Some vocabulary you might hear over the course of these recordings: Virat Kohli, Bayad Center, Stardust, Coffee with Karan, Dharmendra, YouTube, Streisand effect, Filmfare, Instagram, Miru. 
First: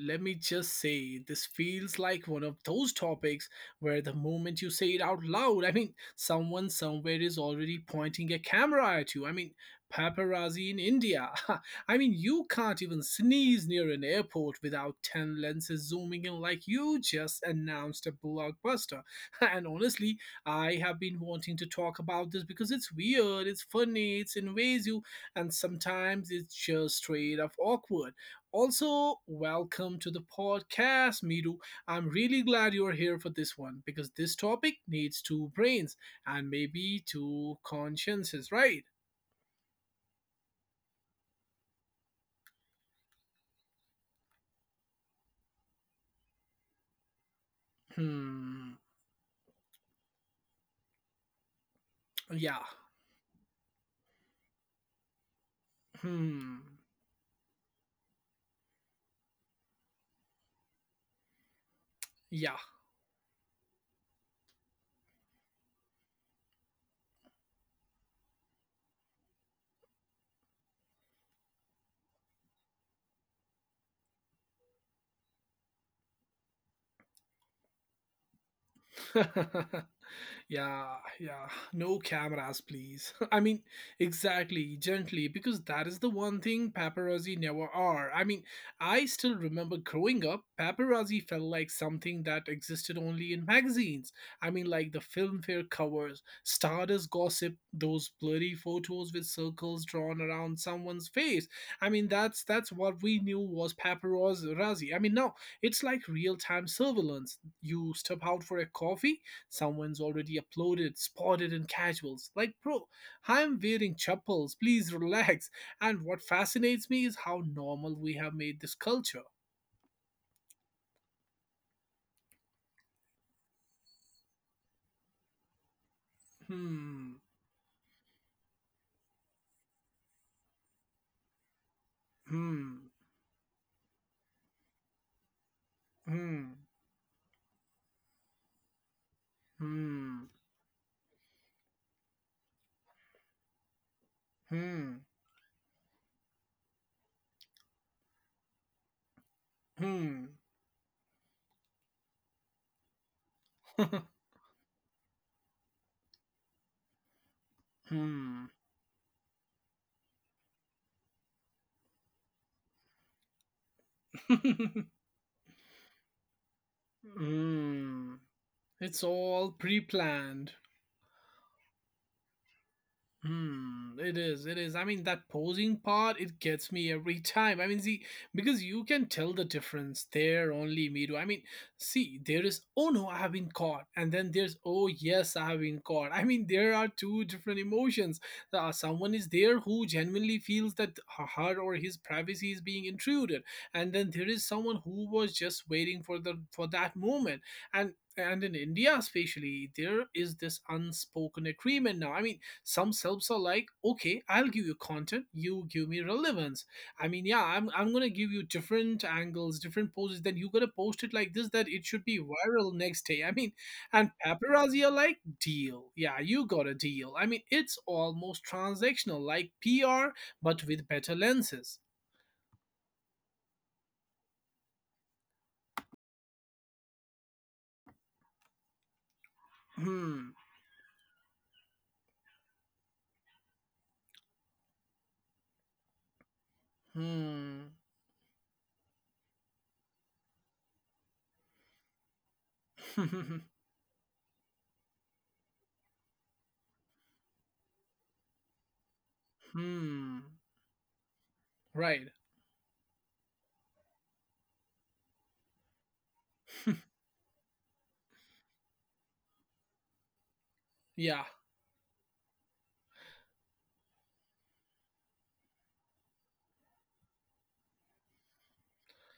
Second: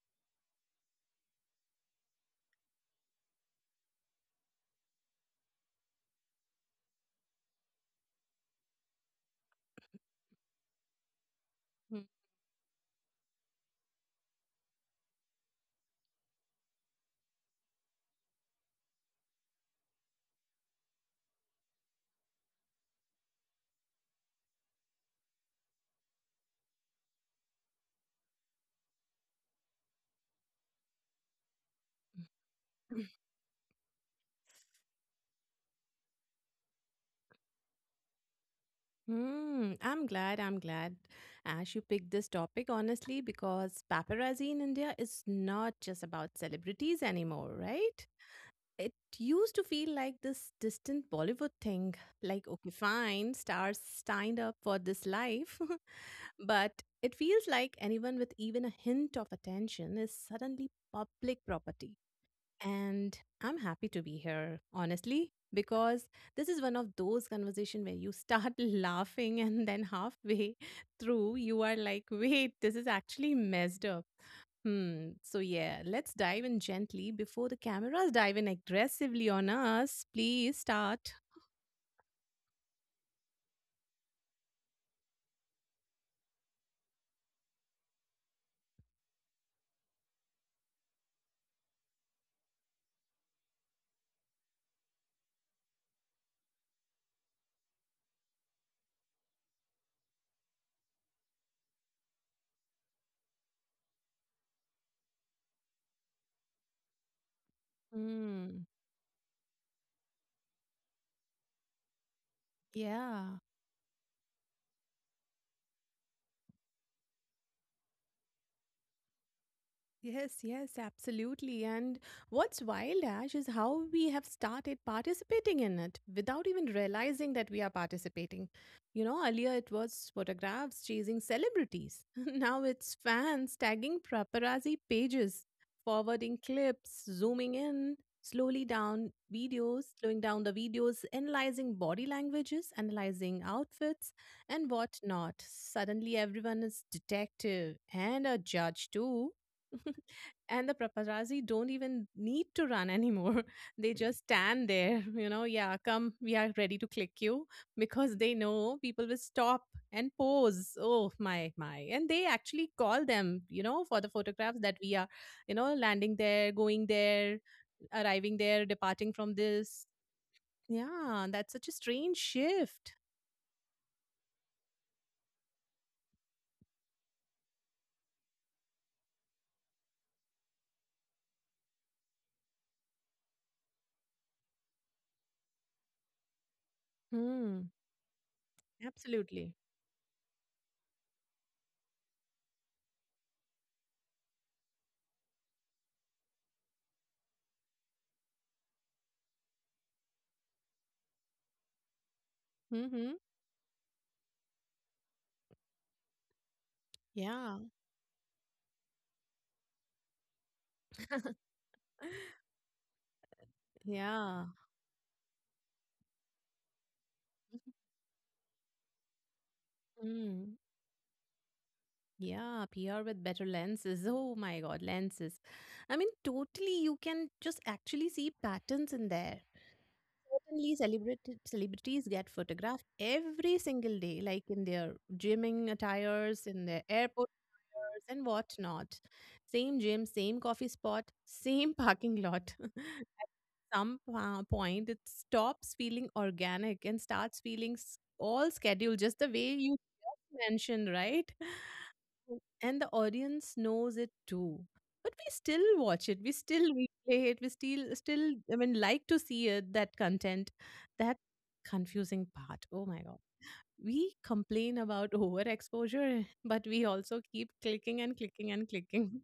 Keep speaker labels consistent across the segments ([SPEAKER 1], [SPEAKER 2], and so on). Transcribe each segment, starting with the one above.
[SPEAKER 1] let me just say this feels like one of those topics where the moment you say it out loud, I mean, someone somewhere is already pointing a camera at you. I mean, paparazzi in India. I mean, you can't even sneeze near an airport without 10 lenses zooming in like you just announced a blockbuster. And honestly, I have been wanting to talk about this because it's weird, it's funny, it's invasive, and sometimes it's just straight up awkward. Also, welcome to the podcast, Miru. I'm really glad you're here for this one because this topic needs two brains and maybe two consciences, right?
[SPEAKER 2] Hmm. I'm glad, Ash, you picked this topic honestly because paparazzi in India is not just about celebrities anymore, right?
[SPEAKER 1] Hmm.
[SPEAKER 2] It used to feel like this distant Bollywood thing. Like,
[SPEAKER 1] Yeah.
[SPEAKER 2] okay, fine, stars signed up for this life,
[SPEAKER 1] Hmm.
[SPEAKER 2] but it feels like anyone with even a hint of attention is suddenly public property.
[SPEAKER 1] Yeah.
[SPEAKER 2] And I'm happy to be here, honestly, because this is one of those conversation where you start laughing and then halfway through you are like, wait, this is actually messed up. Hmm. So yeah, let's dive in gently before the cameras dive in aggressively on us. Please
[SPEAKER 1] Yeah,
[SPEAKER 2] start.
[SPEAKER 1] yeah. No cameras, please. I mean, exactly, gently, because that is the one thing paparazzi never are. I mean, I still remember growing up, paparazzi felt like something that existed only in magazines. I mean, like the filmfare covers, stardust gossip, those blurry photos with circles drawn around someone's face. I mean, that's what we knew was paparazzi. I mean, now it's like real-time surveillance. You step out
[SPEAKER 2] Hmm.
[SPEAKER 1] for a coffee. Someone's already uploaded, spotted in casuals. Like, bro,
[SPEAKER 2] Yeah.
[SPEAKER 1] I'm wearing chappals. Please relax. And what fascinates me is how normal we have made this culture.
[SPEAKER 2] Yes, yes, absolutely. And what's wild, Ash, is how we have started participating in it without even
[SPEAKER 1] Hmm.
[SPEAKER 2] realizing that we are participating. You know, earlier it was photographs chasing celebrities. Now
[SPEAKER 1] Hmm.
[SPEAKER 2] it's fans tagging paparazzi pages, forwarding
[SPEAKER 1] Hmm.
[SPEAKER 2] clips, zooming in, slowing
[SPEAKER 1] Hmm.
[SPEAKER 2] down the videos, analyzing body languages, analyzing outfits, and
[SPEAKER 1] Hmm.
[SPEAKER 2] whatnot. Suddenly everyone is detective and a judge too,
[SPEAKER 1] Hmm.
[SPEAKER 2] and the paparazzi don't even need to run anymore. They just stand there, you know, yeah, come, we are ready to click you because they
[SPEAKER 1] Hmm.
[SPEAKER 2] know people will stop and pose. Oh, my, my. And they actually call them, you know, for the photographs that we are, you know, landing there, going there,
[SPEAKER 1] Hmm.
[SPEAKER 2] arriving there,
[SPEAKER 1] It's
[SPEAKER 2] departing from
[SPEAKER 1] all pre
[SPEAKER 2] this.
[SPEAKER 1] planned.
[SPEAKER 2] Yeah, that's such a strange shift.
[SPEAKER 1] Hmm, it is, it is. I mean, that posing part, it gets me every time. I mean, see, because you can tell the difference there, only me do. I mean, see, there is, oh no, I have been caught. And then there's, oh yes, I have been caught. I mean, there are two different
[SPEAKER 2] Hmm,
[SPEAKER 1] emotions. Someone is
[SPEAKER 2] absolutely.
[SPEAKER 1] there who genuinely feels that her or his privacy is being intruded. And then there is someone who was just waiting for the for that moment. And and in India, especially, there is this unspoken agreement now. I mean, some
[SPEAKER 2] Mm-hmm.
[SPEAKER 1] selves are like, okay, I'll give you content, you give me relevance. I mean, yeah,
[SPEAKER 2] Yeah.
[SPEAKER 1] I'm gonna give you different angles, different poses, then you gotta post it like this, that it should be viral next day. I mean, and
[SPEAKER 2] Yeah.
[SPEAKER 1] paparazzi are like, deal, yeah, you got a deal. I mean, it's almost transactional, like PR,
[SPEAKER 2] Mm.
[SPEAKER 1] but with better lenses.
[SPEAKER 2] Yeah, PR with better lenses. Oh my god, lenses. I mean, totally, you can just actually see patterns in there.
[SPEAKER 1] Hmm.
[SPEAKER 2] Certainly, celebrated celebrities get photographed every single day, like in their gymming attires, in their airport
[SPEAKER 1] Hmm.
[SPEAKER 2] attires, and whatnot. Same gym, same coffee spot, same parking lot. At some point, it stops feeling organic and starts feeling all scheduled, just the way you
[SPEAKER 1] Hmm.
[SPEAKER 2] just mentioned, right?
[SPEAKER 1] Right.
[SPEAKER 2] Oh, and the audience knows it too, but we still watch it, we still replay it, we still, I mean, like, to see it, that content, that
[SPEAKER 1] Yeah.
[SPEAKER 2] confusing part, oh my god, we complain about overexposure, but we also keep clicking and clicking and clicking.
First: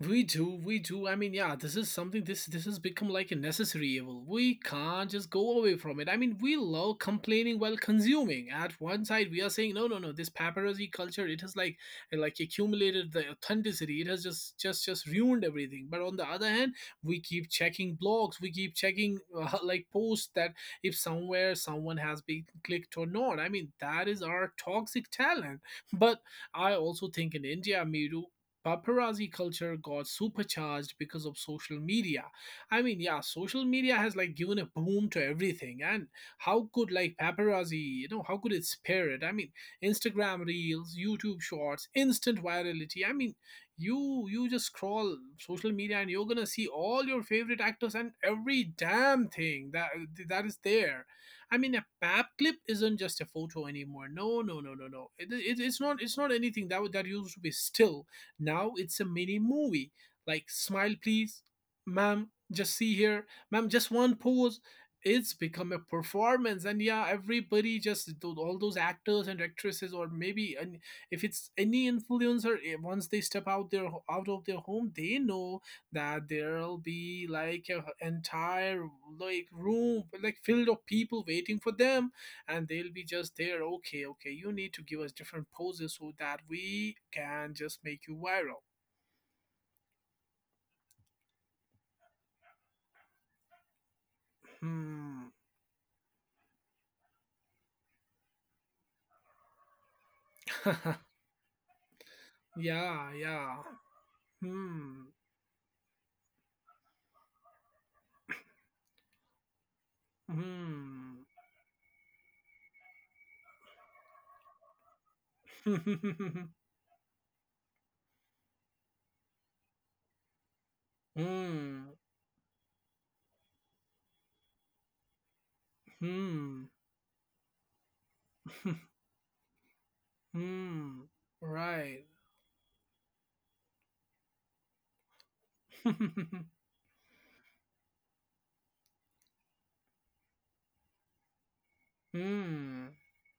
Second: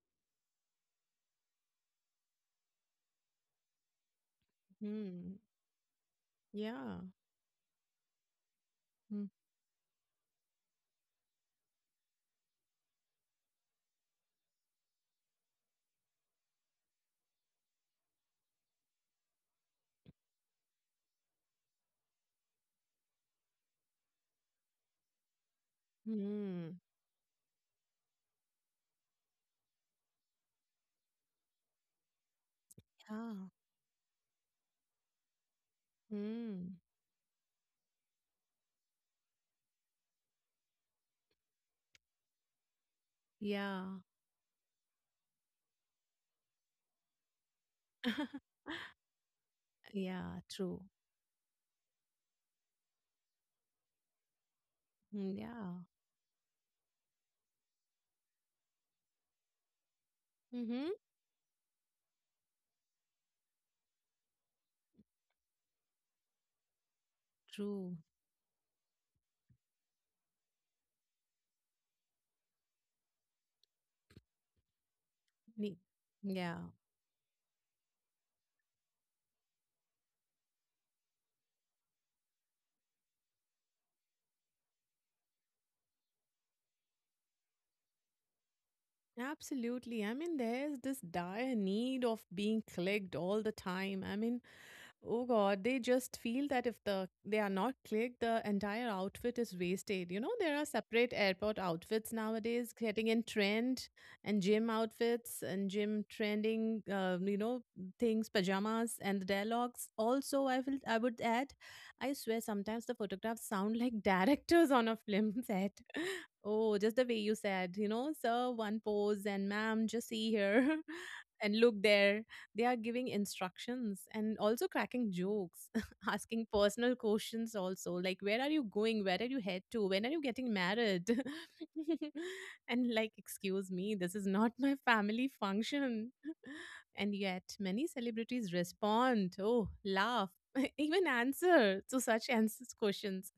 [SPEAKER 1] We do, we do. I mean, yeah, this is something, this has become like a necessary evil. We can't just
[SPEAKER 2] Hmm.
[SPEAKER 1] go away from it. I mean, we love
[SPEAKER 2] Yeah.
[SPEAKER 1] complaining while consuming. At one
[SPEAKER 2] Hmm.
[SPEAKER 1] side, we are saying no, no, no. This paparazzi culture, it has like accumulated the authenticity. It has just ruined everything. But on the other hand, we keep checking blogs. We keep checking like posts that if somewhere someone has been clicked or not. I mean, that is our toxic talent. But I
[SPEAKER 2] Hmm.
[SPEAKER 1] also think in India, Miru, paparazzi culture got supercharged because of social media. I mean, yeah,
[SPEAKER 2] Yeah.
[SPEAKER 1] social media has like given a boom to everything. And how
[SPEAKER 2] Hmm.
[SPEAKER 1] could like paparazzi, you know, how could it spare it? I mean, Instagram reels, YouTube shorts, instant virality. I mean,
[SPEAKER 2] Yeah.
[SPEAKER 1] you just scroll social media and you're gonna see all your favorite actors and every damn thing that
[SPEAKER 2] Yeah,
[SPEAKER 1] is
[SPEAKER 2] true.
[SPEAKER 1] there. I mean, a pap clip isn't just a photo anymore. No, no, no, no, no.
[SPEAKER 2] Hmm,
[SPEAKER 1] It's
[SPEAKER 2] yeah.
[SPEAKER 1] not. It's not anything that that used to be still. Now it's a mini movie. Like,
[SPEAKER 2] Mm-hmm.
[SPEAKER 1] smile, please, ma'am. Just see here, ma'am. Just one pose. It's become a performance, and yeah, everybody
[SPEAKER 2] True.
[SPEAKER 1] just all those actors and actresses, or maybe, and if it's any influencer, eh, once they step out their out of their home, they know
[SPEAKER 2] Ne-
[SPEAKER 1] that
[SPEAKER 2] yeah.
[SPEAKER 1] there'll be like an entire like room like filled of people waiting for them, and they'll be just there, okay, okay, you need to give us different poses so that we can just make you viral.
[SPEAKER 2] Absolutely. I mean, there's this dire need of being clicked all the time. I mean, oh
[SPEAKER 1] Hmm.
[SPEAKER 2] God, they just feel that if they are not clicked, the entire outfit is wasted. You know, there are separate airport outfits nowadays getting
[SPEAKER 1] Yeah,
[SPEAKER 2] in
[SPEAKER 1] yeah.
[SPEAKER 2] trend and gym
[SPEAKER 1] Hmm.
[SPEAKER 2] outfits and gym trending, things, pajamas and the dialogues. Also, I would
[SPEAKER 1] Hmm.
[SPEAKER 2] add, I swear sometimes the photographs sound like directors on a film set. Oh, just the way you said, sir, one pose and ma'am, just see here and look
[SPEAKER 1] Hmm.
[SPEAKER 2] there they are giving instructions and also cracking jokes, asking
[SPEAKER 1] Hmm.
[SPEAKER 2] personal questions also, like where are you going? Where are you head to? When are you getting
[SPEAKER 1] Hmm.
[SPEAKER 2] married?
[SPEAKER 1] Right.
[SPEAKER 2] And like, excuse me, this is not my family function. And yet, many celebrities respond, oh, laugh, even answer to such answers
[SPEAKER 1] Hmm.
[SPEAKER 2] questions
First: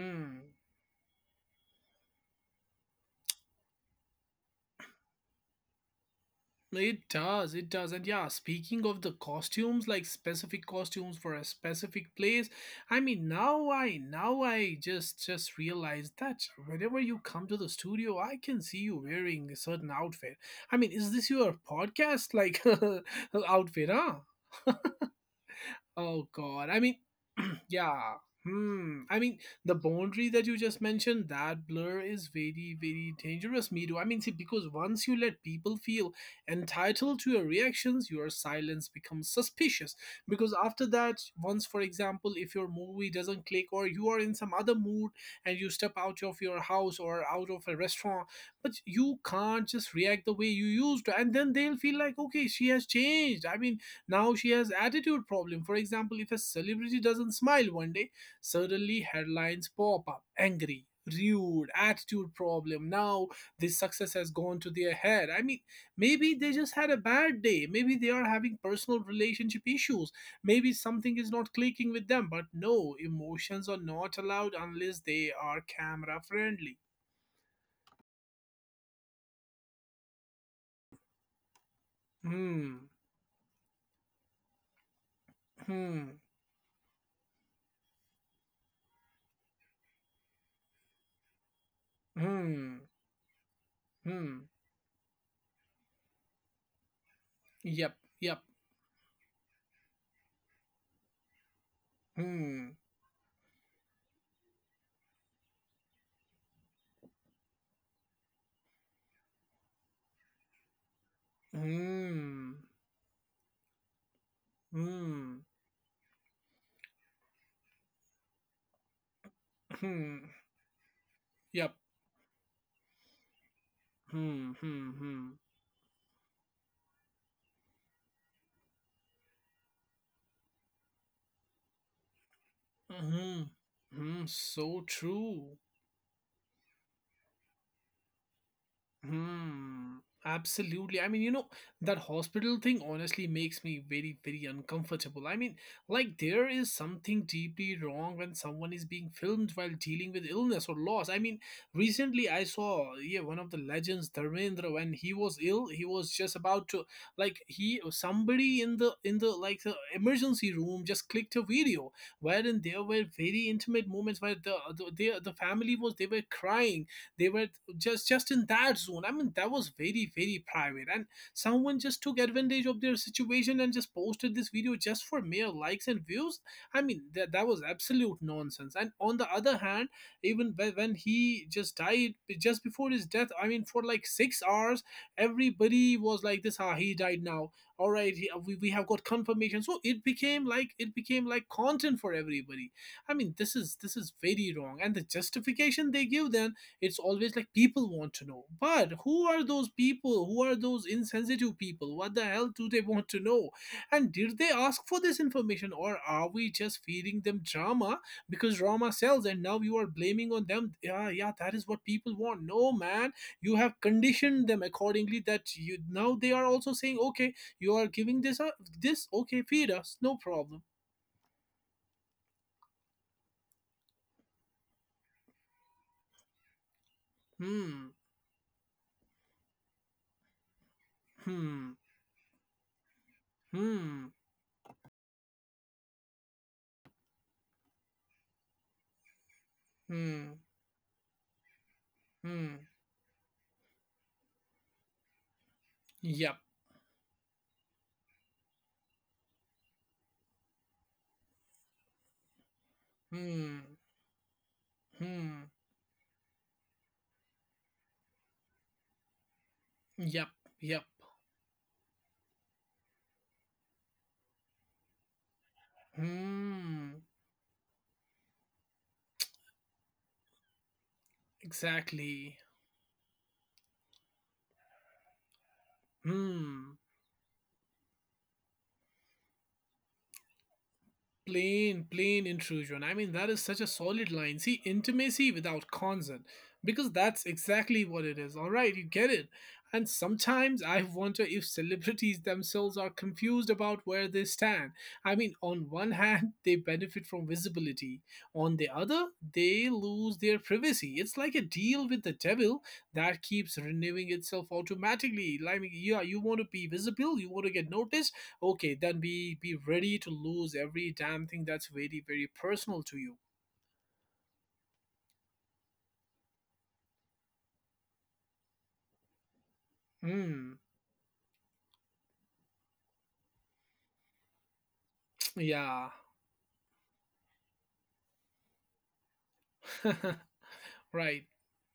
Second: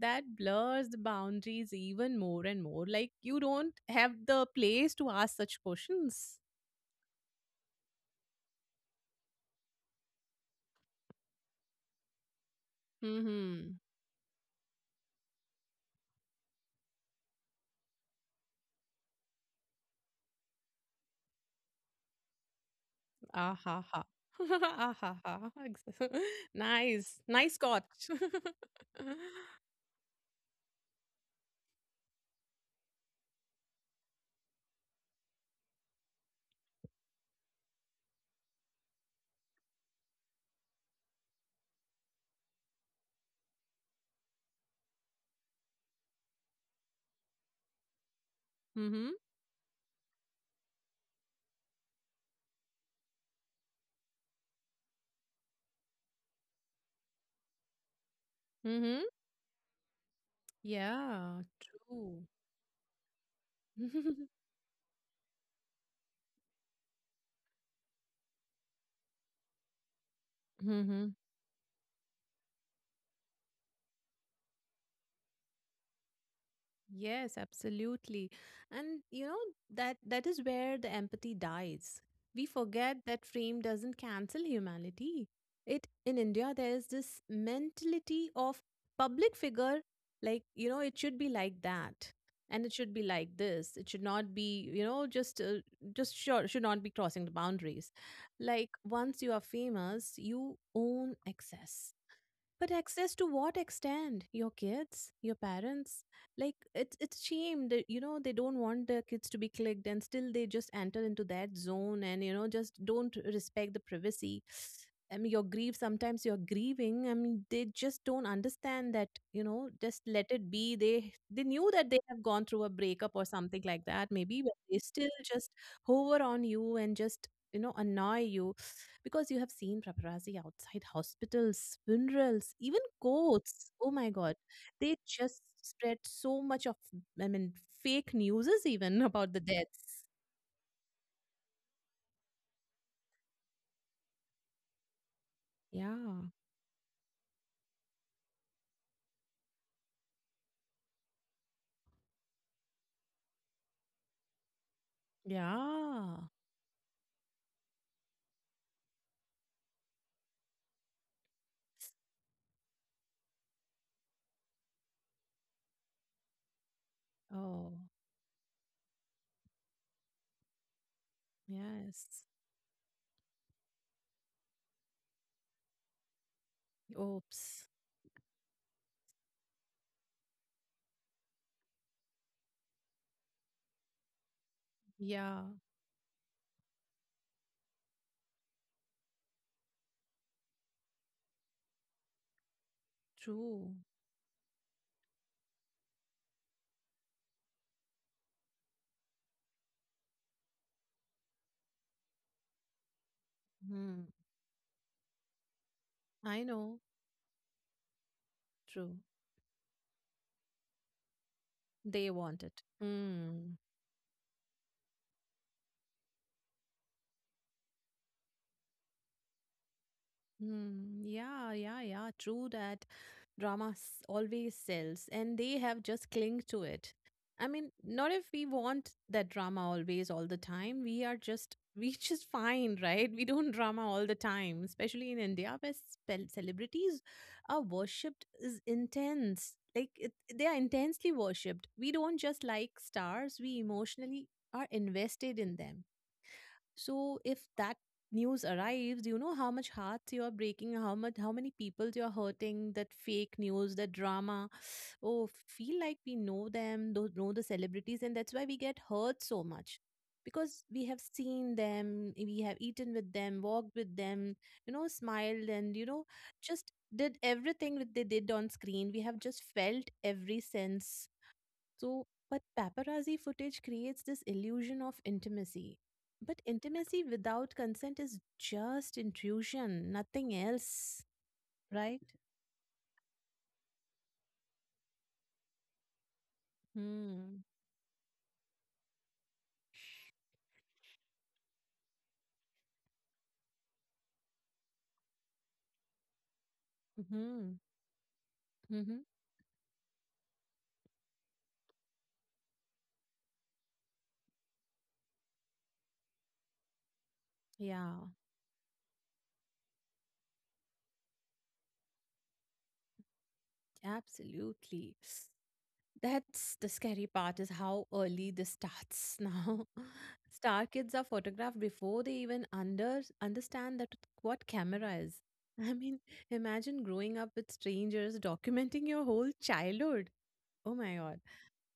[SPEAKER 2] that blurs the boundaries even more and more. Like you don't have the place to ask such questions.
[SPEAKER 1] It does, it does. And yeah, speaking of the costumes, like specific costumes for a specific place, I mean, now
[SPEAKER 2] Hmm.
[SPEAKER 1] I just realized that whenever you come to the studio, I can see you wearing a certain outfit. I mean, is this your podcast like
[SPEAKER 2] Ah ah ha
[SPEAKER 1] outfit,
[SPEAKER 2] ha,
[SPEAKER 1] huh?
[SPEAKER 2] Ah ha ha Exa
[SPEAKER 1] Oh God. I mean,
[SPEAKER 2] Nice. Nice Scotch.
[SPEAKER 1] yeah. Hmm. I mean, the boundary that you just mentioned, that blur is very, very dangerous, Miru. I mean, see, because once you let people feel entitled to your reactions, your silence becomes suspicious. Because after that, once, for example, if your movie doesn't click or you are in some other mood and you step out of your house or out of a restaurant, but
[SPEAKER 2] Mhm.
[SPEAKER 1] you can't just react the way you used to. And then they'll feel like, okay, she has changed. I mean, now she has attitude problem. For example, if a celebrity doesn't smile one day, suddenly
[SPEAKER 2] Mhm.
[SPEAKER 1] headlines pop up. Angry,
[SPEAKER 2] Yeah,
[SPEAKER 1] rude,
[SPEAKER 2] true.
[SPEAKER 1] attitude problem. Now this success has gone to their head. I mean, maybe they just had a bad day. Maybe they are having personal relationship issues. Maybe
[SPEAKER 2] Mhm.
[SPEAKER 1] something is not clicking with them. But no, emotions are not allowed unless they are camera friendly.
[SPEAKER 2] Yes, absolutely. And you know that that is where the empathy dies. We
[SPEAKER 1] Hmm.
[SPEAKER 2] forget that frame doesn't cancel humanity. It in
[SPEAKER 1] Hmm.
[SPEAKER 2] India there is this mentality of public figure, like, it should be like that and it
[SPEAKER 1] Hmm.
[SPEAKER 2] should be like this. It should not
[SPEAKER 1] Hmm.
[SPEAKER 2] be, just sure, should not be crossing the boundaries.
[SPEAKER 1] Yep. Yep.
[SPEAKER 2] Like once you are famous, you own excess. But
[SPEAKER 1] Hmm.
[SPEAKER 2] access to what extent? Your kids, your parents? Like it's shame that they don't want their kids to be clicked and still they just enter into that zone and
[SPEAKER 1] Hmm.
[SPEAKER 2] just don't respect the privacy. I mean
[SPEAKER 1] Hmm.
[SPEAKER 2] your grief, sometimes you're grieving. I mean they just don't understand that, just
[SPEAKER 1] Hmm.
[SPEAKER 2] let it be. They knew
[SPEAKER 1] Yep.
[SPEAKER 2] that they have gone through a breakup or something like that, maybe,
[SPEAKER 1] Hmm.
[SPEAKER 2] but they
[SPEAKER 1] Hmm.
[SPEAKER 2] still
[SPEAKER 1] Hmm.
[SPEAKER 2] just hover on you and just annoy you because you have seen paparazzi outside hospitals, funerals, even
[SPEAKER 1] Hmm.
[SPEAKER 2] courts. Oh my
[SPEAKER 1] Hmm.
[SPEAKER 2] God.
[SPEAKER 1] So
[SPEAKER 2] They just
[SPEAKER 1] true.
[SPEAKER 2] spread so much of, I mean, fake news even about the
[SPEAKER 1] Hmm.
[SPEAKER 2] deaths.
[SPEAKER 1] Absolutely. I mean, you know, that hospital thing honestly makes me very, very uncomfortable. I mean, like,
[SPEAKER 2] Yeah.
[SPEAKER 1] there is something deeply wrong when someone is being filmed while dealing with illness or loss. I mean, recently I saw, yeah, one of the legends, Dharmendra, when he was ill, he was
[SPEAKER 2] Yeah.
[SPEAKER 1] just about to, like, he, somebody in the, like, the emergency room just clicked a video wherein there were very intimate moments where the family was, they were crying, they were
[SPEAKER 2] Oh,
[SPEAKER 1] just in that zone. I mean, that was very, very private, and someone just took
[SPEAKER 2] yes.
[SPEAKER 1] advantage of their situation and just posted this video just for mere likes and views. I mean, that, that was
[SPEAKER 2] Oops.
[SPEAKER 1] absolute nonsense, and on the other hand, even when he just died, just before his death, I mean, for like 6 hours,
[SPEAKER 2] Yeah.
[SPEAKER 1] everybody was like this, ah, he died now, all right, we have got confirmation. So it became like, it became like content for everybody. I mean, this
[SPEAKER 2] True.
[SPEAKER 1] is this is very wrong, and the justification they give then, it's always like, people want to know. But who are those people? Who are those insensitive people? What the hell do they want to know?
[SPEAKER 2] Hmm.
[SPEAKER 1] And did they ask for this information, or are
[SPEAKER 2] I
[SPEAKER 1] we
[SPEAKER 2] know.
[SPEAKER 1] just feeding them drama? Because drama
[SPEAKER 2] True.
[SPEAKER 1] sells, and now you are blaming on them, yeah, yeah, that is what
[SPEAKER 2] They
[SPEAKER 1] people
[SPEAKER 2] want
[SPEAKER 1] want.
[SPEAKER 2] it.
[SPEAKER 1] No, man,
[SPEAKER 2] Hmm.
[SPEAKER 1] you have conditioned them accordingly, that you, now they are also saying, okay, you are giving this up, this, okay, feed us, no problem.
[SPEAKER 2] Hmm. Yeah, yeah, yeah. True that drama always sells, and they have just clinged to it. I mean,
[SPEAKER 1] Hmm.
[SPEAKER 2] not if we want that drama always, all the time. We are just,
[SPEAKER 1] Hmm.
[SPEAKER 2] we just fine, right? We don't drama all
[SPEAKER 1] Hmm.
[SPEAKER 2] the time, especially in India, where celebrities are worshipped is intense. Like
[SPEAKER 1] Hmm.
[SPEAKER 2] they are intensely worshipped. We don't just
[SPEAKER 1] Hmm.
[SPEAKER 2] like stars; we emotionally are invested in them.
[SPEAKER 1] Yep.
[SPEAKER 2] So if that news arrives, you know how much hearts you are breaking, how many people you are hurting, that fake
[SPEAKER 1] Hmm.
[SPEAKER 2] news, that drama. Oh,
[SPEAKER 1] Hmm.
[SPEAKER 2] feel like we know them, know the celebrities, and that's why we get hurt so much.
[SPEAKER 1] Yep.
[SPEAKER 2] Because
[SPEAKER 1] Yep.
[SPEAKER 2] we have seen them, we have eaten with them, walked with them, smiled and just
[SPEAKER 1] Hmm.
[SPEAKER 2] did everything that they did on screen. We have just felt every sense so,
[SPEAKER 1] Exactly.
[SPEAKER 2] but paparazzi footage creates this illusion of intimacy. But
[SPEAKER 1] Hmm.
[SPEAKER 2] intimacy without consent is just intrusion, nothing else,
[SPEAKER 1] Plain
[SPEAKER 2] right?
[SPEAKER 1] plain intrusion. I mean, that is such a solid line. See, intimacy without consent, because that's
[SPEAKER 2] Hmm.
[SPEAKER 1] exactly what it is, all right? You get it. And sometimes I wonder if celebrities themselves are confused about where they stand. I mean, on one hand, they benefit from
[SPEAKER 2] Hmm.
[SPEAKER 1] visibility, on the
[SPEAKER 2] Hmm.
[SPEAKER 1] other, they lose their privacy. It's like a deal with the devil that keeps renewing itself automatically. Like, yeah, you want to be visible, you want to get
[SPEAKER 2] Yeah,
[SPEAKER 1] noticed. Okay, then be ready to lose every damn thing that's very, very personal to you.
[SPEAKER 2] absolutely. That's the scary part is how early this starts now.
[SPEAKER 1] Hmm.
[SPEAKER 2] Star kids are photographed before they even understand that what camera is. I
[SPEAKER 1] Yeah.
[SPEAKER 2] mean, imagine growing up with strangers documenting your whole childhood. Oh my god.
[SPEAKER 1] Right.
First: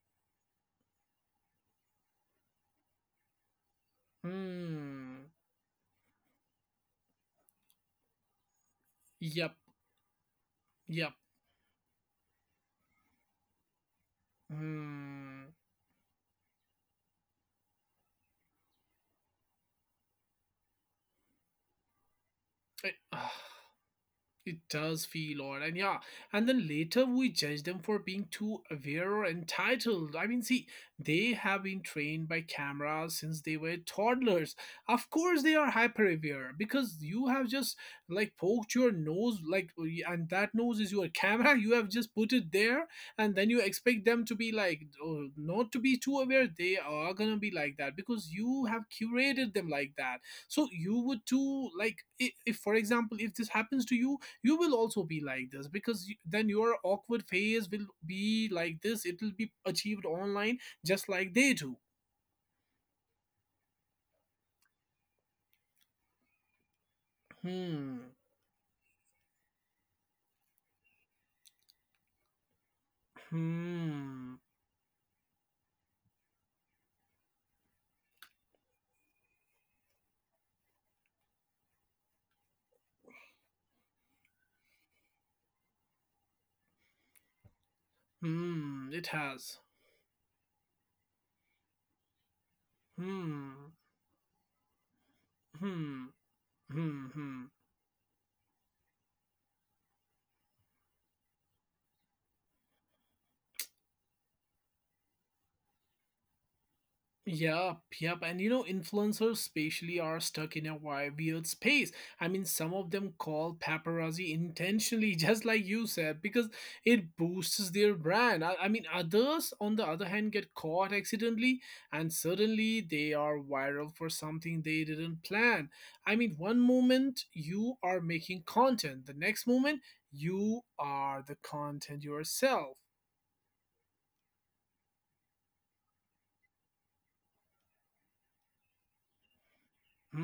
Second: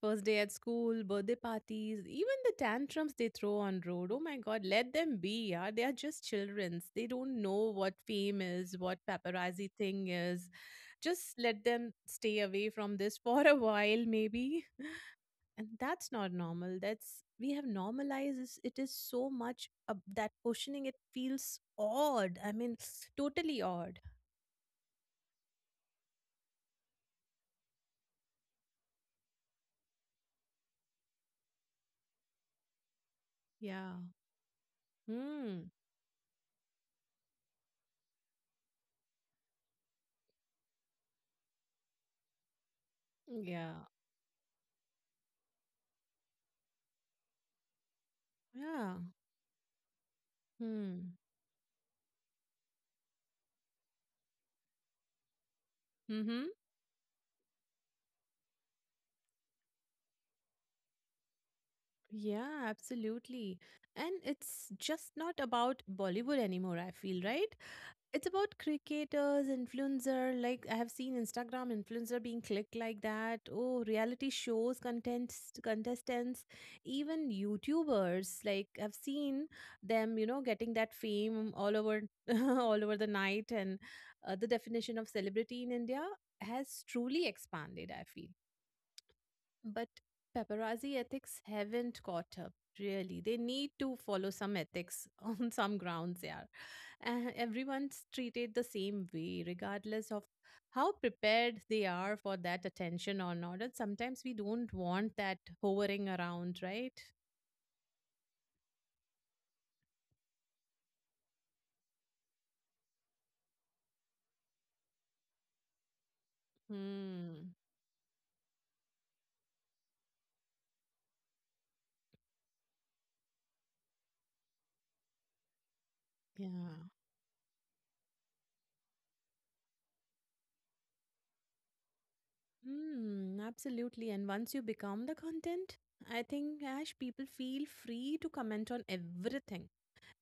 [SPEAKER 2] First day at school, birthday parties, even the tantrums they throw on road. Oh my god, let them
[SPEAKER 1] Hmm.
[SPEAKER 2] be. Yeah, they are just children. They don't know what fame is, what
[SPEAKER 1] Yep.
[SPEAKER 2] paparazzi thing is.
[SPEAKER 1] Yep.
[SPEAKER 2] Just let them stay away from this for a while maybe.
[SPEAKER 1] Hmm.
[SPEAKER 2] And that's not normal. That's, we have normalized it is so much, that questioning it feels odd. I mean,
[SPEAKER 1] Eh, ah.
[SPEAKER 2] totally odd.
[SPEAKER 1] It does feel odd. And yeah, and then later we judge them for being too aware or entitled. I mean, see, they have been trained by cameras since they were
[SPEAKER 2] Yeah.
[SPEAKER 1] toddlers. Of course, they are
[SPEAKER 2] Hmm.
[SPEAKER 1] hyper aware because you have just like poked your nose, like, and that nose is your camera. You have just put it there, and then you
[SPEAKER 2] Yeah.
[SPEAKER 1] expect them to be like, oh, not to be too aware. They are gonna be like that because you have
[SPEAKER 2] Yeah.
[SPEAKER 1] curated them like that. So you
[SPEAKER 2] Hmm.
[SPEAKER 1] would too, like, if for example, if this happens to you, you will also be like this because you, then
[SPEAKER 2] Mhm.
[SPEAKER 1] your awkward phase will be like this, it will be achieved online, just like they do.
[SPEAKER 2] Yeah, absolutely. And it's just not about Bollywood anymore, I feel, right?
[SPEAKER 1] Hmm.
[SPEAKER 2] It's about cricketers, influencer. Like I have seen Instagram influencer being clicked like that. Oh, reality
[SPEAKER 1] Hmm.
[SPEAKER 2] shows, contestants, even YouTubers. Like I've seen them, getting that fame all over all over the night. And the definition of celebrity in India has truly expanded, I feel.
[SPEAKER 1] Hmm. It has.
[SPEAKER 2] But paparazzi ethics haven't caught up, really. They need
[SPEAKER 1] Hmm.
[SPEAKER 2] to follow some ethics on some
[SPEAKER 1] Hmm.
[SPEAKER 2] grounds, yeah.
[SPEAKER 1] Hmm. Hmm.
[SPEAKER 2] Everyone's treated the same way, regardless of how prepared they are for that attention or not. And sometimes we don't want that hovering around, right?
[SPEAKER 1] Yep, yep. And you know, influencers spatially are stuck in a weird space. I mean, some of them call paparazzi intentionally, just like you said, because it
[SPEAKER 2] Hmm.
[SPEAKER 1] boosts their brand. I mean, others, on the other hand, get caught accidentally and suddenly they are viral for something they didn't plan. I mean,
[SPEAKER 2] Yeah.
[SPEAKER 1] one moment you are making content, the next moment you are the content yourself.
[SPEAKER 2] Hmm. Absolutely. And once you become the content, I think, Ash, people feel free to comment on everything.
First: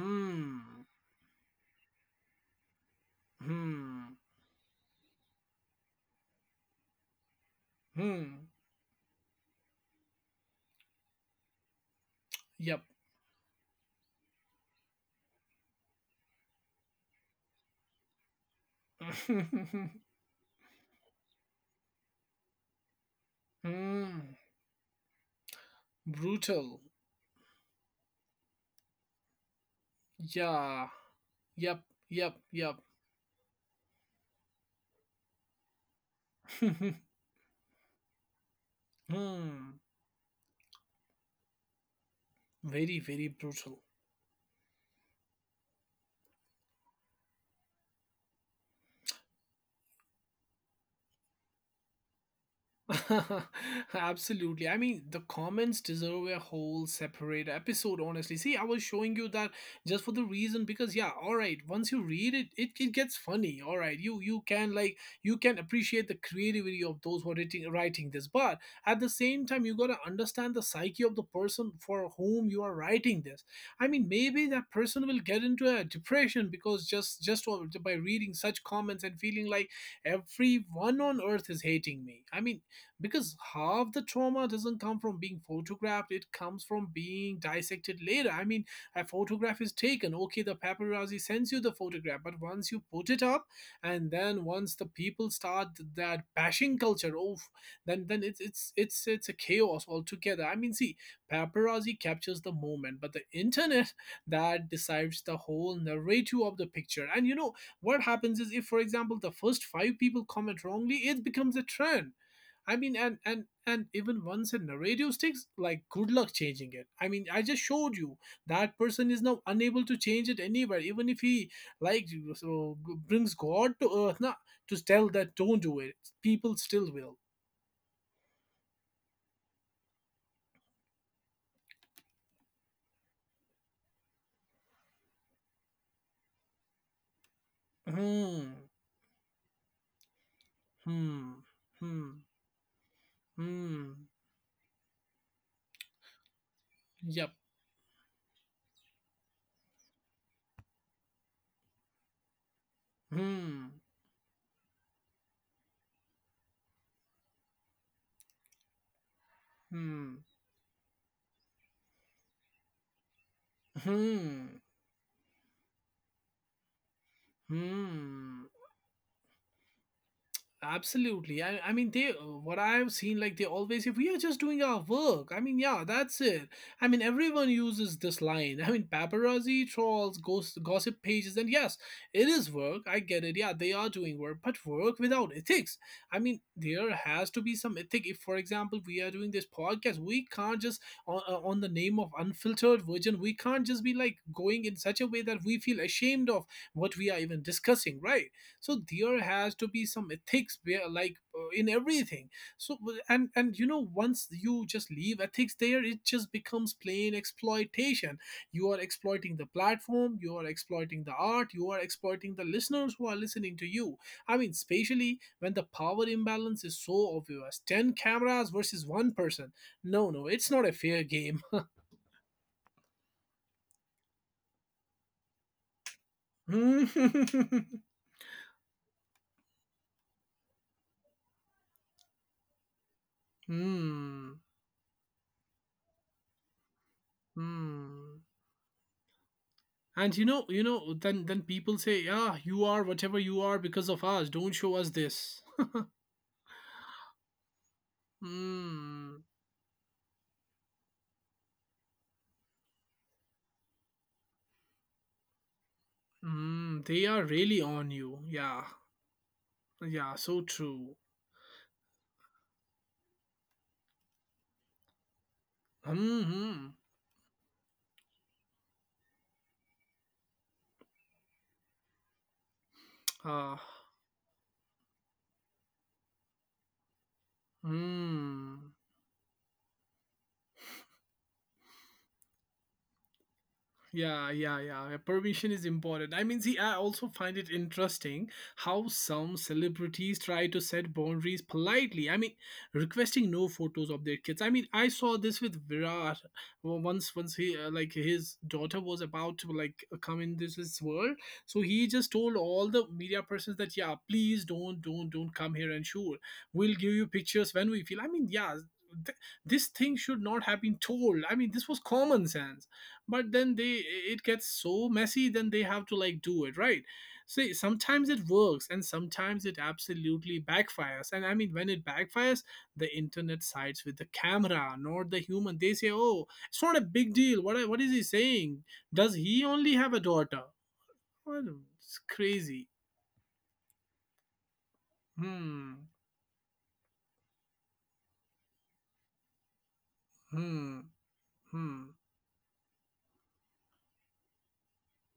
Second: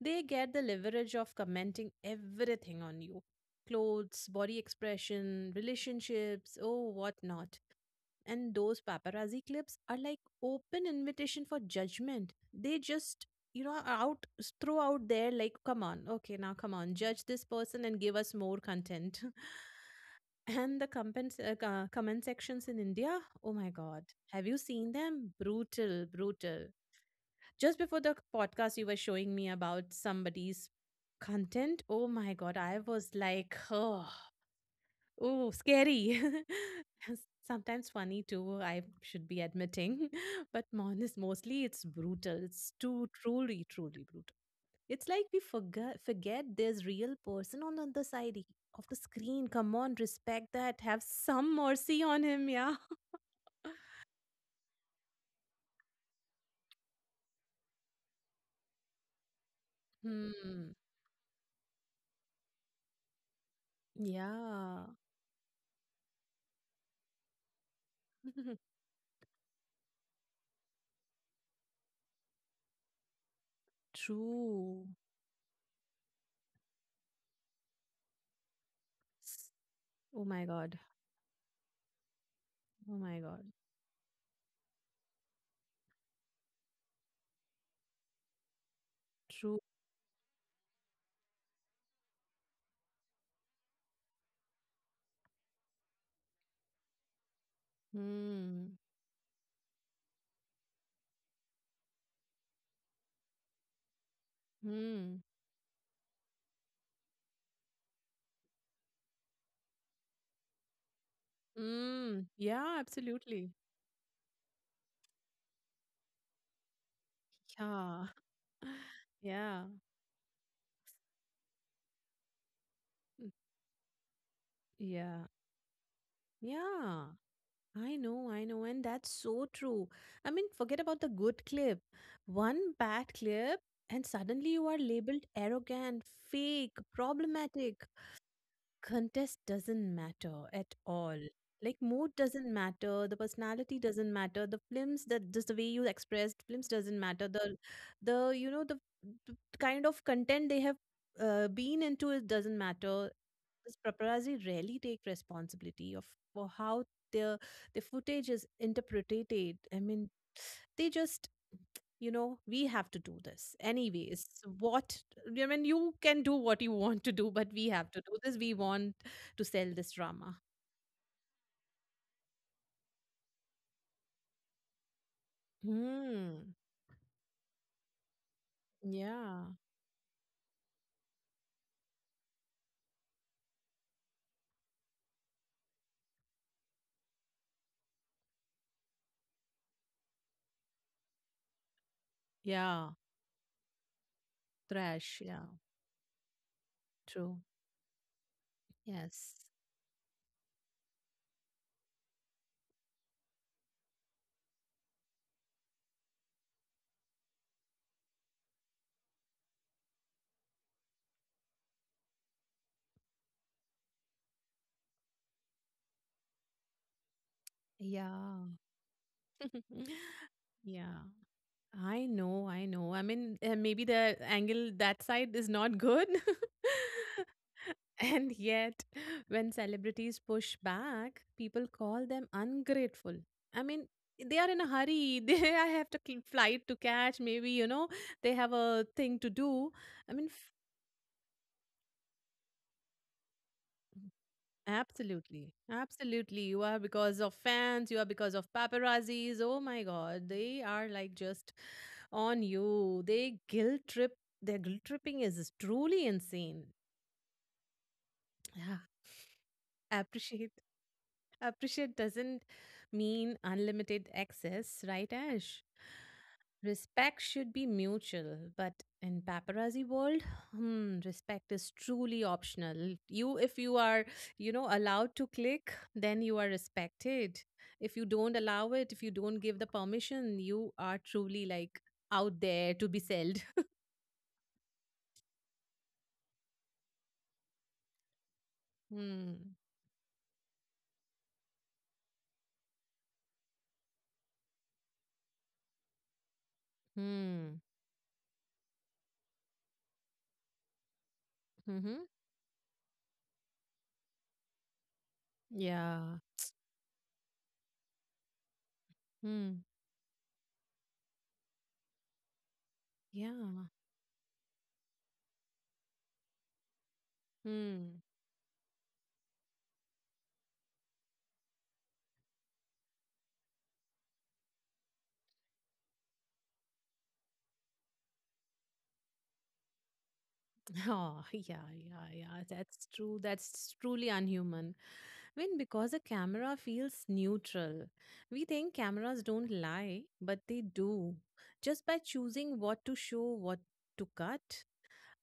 [SPEAKER 2] They get the leverage of commenting everything on you:
[SPEAKER 1] hmm,
[SPEAKER 2] clothes, body expression, relationships, oh, what not.
[SPEAKER 1] hmm.
[SPEAKER 2] And those paparazzi clips are like open invitation for judgment. They
[SPEAKER 1] Yep.
[SPEAKER 2] just, are out throw out there like, come on, okay, now come on, judge this person and give us more content. And the comment sections in India, oh my God,
[SPEAKER 1] Hmm.
[SPEAKER 2] have you seen them? Brutal, brutal.
[SPEAKER 1] Brutal.
[SPEAKER 2] Just before the podcast, you were showing me about somebody's
[SPEAKER 1] Yeah.
[SPEAKER 2] content.
[SPEAKER 1] Yep.
[SPEAKER 2] Oh my
[SPEAKER 1] Yep.
[SPEAKER 2] God, I
[SPEAKER 1] Yep.
[SPEAKER 2] was like, oh, scary. Sometimes funny too, I should be
[SPEAKER 1] Hmm.
[SPEAKER 2] admitting. But honest, mostly it's brutal. It's
[SPEAKER 1] Very,
[SPEAKER 2] too
[SPEAKER 1] very
[SPEAKER 2] truly,
[SPEAKER 1] brutal.
[SPEAKER 2] truly brutal. It's like we forget there's real person on the other side, of the screen. Come on, respect that. Have some mercy on him, yeah.
[SPEAKER 1] Absolutely. I mean, the comments deserve a whole separate episode, honestly. See, I was showing you that just for the reason
[SPEAKER 2] Hmm.
[SPEAKER 1] because yeah, all right, once you read it, it gets funny. All right. You can
[SPEAKER 2] Yeah.
[SPEAKER 1] like you can appreciate the creativity of those who are writing, writing this, but at the same time you got to understand the psyche of the person for whom you are writing this. I mean, maybe that
[SPEAKER 2] True.
[SPEAKER 1] person will get into a depression because just by reading such comments and feeling like
[SPEAKER 2] Oh my God.
[SPEAKER 1] everyone on earth is hating me. I mean,
[SPEAKER 2] Oh my
[SPEAKER 1] because
[SPEAKER 2] God.
[SPEAKER 1] half the trauma doesn't come from being photographed, it comes from being dissected later. I mean, a
[SPEAKER 2] True.
[SPEAKER 1] photograph is taken, okay, the paparazzi sends you the photograph, but once you put it up and then once the people start that bashing culture, oof, then it's it's
[SPEAKER 2] Hmm.
[SPEAKER 1] it's it's a chaos altogether. I mean, see, paparazzi captures the moment, but the internet that
[SPEAKER 2] Hmm.
[SPEAKER 1] decides the whole narrative of the picture. And you know what happens is, if for example the first 5 people comment wrongly, it becomes a trend.
[SPEAKER 2] Mm. Yeah,
[SPEAKER 1] I mean, and and
[SPEAKER 2] absolutely.
[SPEAKER 1] and even once a narrative sticks, like, good luck changing it. I mean, I just showed
[SPEAKER 2] Yeah.
[SPEAKER 1] you that person is now
[SPEAKER 2] Yeah.
[SPEAKER 1] unable to change it anywhere, even if he like so
[SPEAKER 2] Mm,
[SPEAKER 1] brings God to earth, nah, to tell
[SPEAKER 2] yeah.
[SPEAKER 1] that don't do it. People still
[SPEAKER 2] Yeah.
[SPEAKER 1] will.
[SPEAKER 2] I know, I know. And that's so true. I mean, forget about the good clip. One bad clip, and suddenly you are labeled arrogant, fake, problematic.
[SPEAKER 1] Hmm.
[SPEAKER 2] Contest doesn't matter at all.
[SPEAKER 1] Hmm.
[SPEAKER 2] Like mood
[SPEAKER 1] Hmm.
[SPEAKER 2] doesn't matter, the personality
[SPEAKER 1] Hmm.
[SPEAKER 2] doesn't matter, the films that just the way you expressed films doesn't matter.
[SPEAKER 1] Yep.
[SPEAKER 2] The you know the, the kind of content they have been into it doesn't matter.
[SPEAKER 1] Hmm.
[SPEAKER 2] This paparazzi rarely take responsibility of for how their their footage is interpreted. I mean,
[SPEAKER 1] Hmm.
[SPEAKER 2] they just, we have to do this anyways.
[SPEAKER 1] Hmm.
[SPEAKER 2] What, I mean, you can do what you want to do, but we have to do this.
[SPEAKER 1] Hmm.
[SPEAKER 2] We want to sell this drama.
[SPEAKER 1] Absolutely. I mean, they, what I've seen, like, they always say, we are just doing our work. I mean, yeah, that's it.
[SPEAKER 2] Hmm.
[SPEAKER 1] I mean, everyone uses this line. I mean,
[SPEAKER 2] Yeah,
[SPEAKER 1] paparazzi, trolls, ghost, gossip pages, and yes, it is work. I get it. Yeah, they are doing work, but work without ethics. I mean, there has to be some ethic. If, for example, we are doing this podcast, we can't just, on the name of unfiltered
[SPEAKER 2] yeah,
[SPEAKER 1] virgin, we can't just be like going in such a
[SPEAKER 2] trash,
[SPEAKER 1] way
[SPEAKER 2] yeah.
[SPEAKER 1] that we feel ashamed of what we are
[SPEAKER 2] True.
[SPEAKER 1] even discussing, right? So there
[SPEAKER 2] Yes.
[SPEAKER 1] has to be some ethics where, like, in everything. So, and you know, once you just leave ethics there, it just becomes plain exploitation. You are exploiting the platform, you are exploiting the art, you are exploiting the listeners who are listening to you. I mean, especially when the power imbalance is so obvious, 10
[SPEAKER 2] Yeah.
[SPEAKER 1] cameras versus one person. No, no, it's not a
[SPEAKER 2] Yeah.
[SPEAKER 1] fair game.
[SPEAKER 2] I know, I know. I mean, maybe the angle that side is not good.
[SPEAKER 1] Hmm.
[SPEAKER 2] And yet, when celebrities push back, people call them ungrateful. I mean, they
[SPEAKER 1] Hmm.
[SPEAKER 2] are in a hurry. They have to flight to catch. Maybe you know
[SPEAKER 1] Hmm.
[SPEAKER 2] they have a thing to do. I
[SPEAKER 1] And
[SPEAKER 2] mean, f-
[SPEAKER 1] you know, then people say, "Yeah, you are whatever you are because of us. Don't show us this."
[SPEAKER 2] Absolutely. Absolutely. You are because of fans, you are because of
[SPEAKER 1] Hmm.
[SPEAKER 2] paparazzis. Oh my God. They are like just on you. They guilt trip. Their guilt tripping is truly insane.
[SPEAKER 1] Mm, they are really on you. Yeah,
[SPEAKER 2] Yeah.
[SPEAKER 1] yeah, so
[SPEAKER 2] Appreciate.
[SPEAKER 1] true.
[SPEAKER 2] Appreciate doesn't mean unlimited access, right, Ash?
[SPEAKER 1] Hmm. Hmm.
[SPEAKER 2] Respect should be mutual, but in paparazzi world, respect is truly optional. If
[SPEAKER 1] Ah.
[SPEAKER 2] you are, you know, allowed to click, then you are respected. If you don't allow
[SPEAKER 1] Hmm.
[SPEAKER 2] it, if you don't give the permission, you are truly like out there to be sold.
[SPEAKER 1] Yeah, yeah, yeah. Permission is important. I mean, see, I also find it interesting how some
[SPEAKER 2] Hmm.
[SPEAKER 1] celebrities try to set boundaries politely. I mean, requesting no photos of their kids. I mean, I saw this with Virat. Well, once. Once he
[SPEAKER 2] Hmm.
[SPEAKER 1] like, his daughter was about to like come in this world, so he
[SPEAKER 2] Mm-hmm.
[SPEAKER 1] just told all the media persons that, yeah, please don't come here and
[SPEAKER 2] Yeah.
[SPEAKER 1] shoot. We'll give you pictures when we feel. I mean, yeah. Th-
[SPEAKER 2] Hmm.
[SPEAKER 1] this thing should not have been told. I mean, this was common sense,
[SPEAKER 2] Yeah.
[SPEAKER 1] but then they, it gets so messy, then they have to like do it, right? See,
[SPEAKER 2] Hmm.
[SPEAKER 1] sometimes it works, and sometimes it absolutely backfires. And I mean, when it backfires, the internet sides with the camera, not the human. They say, oh, it's not a big deal, what is he saying, does he only have a daughter?
[SPEAKER 2] Oh,
[SPEAKER 1] Well,
[SPEAKER 2] yeah,
[SPEAKER 1] it's
[SPEAKER 2] yeah, yeah.
[SPEAKER 1] crazy.
[SPEAKER 2] That's true. That's truly unhuman. I mean, because
[SPEAKER 1] Hmm.
[SPEAKER 2] a camera feels neutral. We think cameras don't lie, but they
[SPEAKER 1] Hmm.
[SPEAKER 2] do. Just by
[SPEAKER 1] Hmm.
[SPEAKER 2] choosing what to show, what to cut,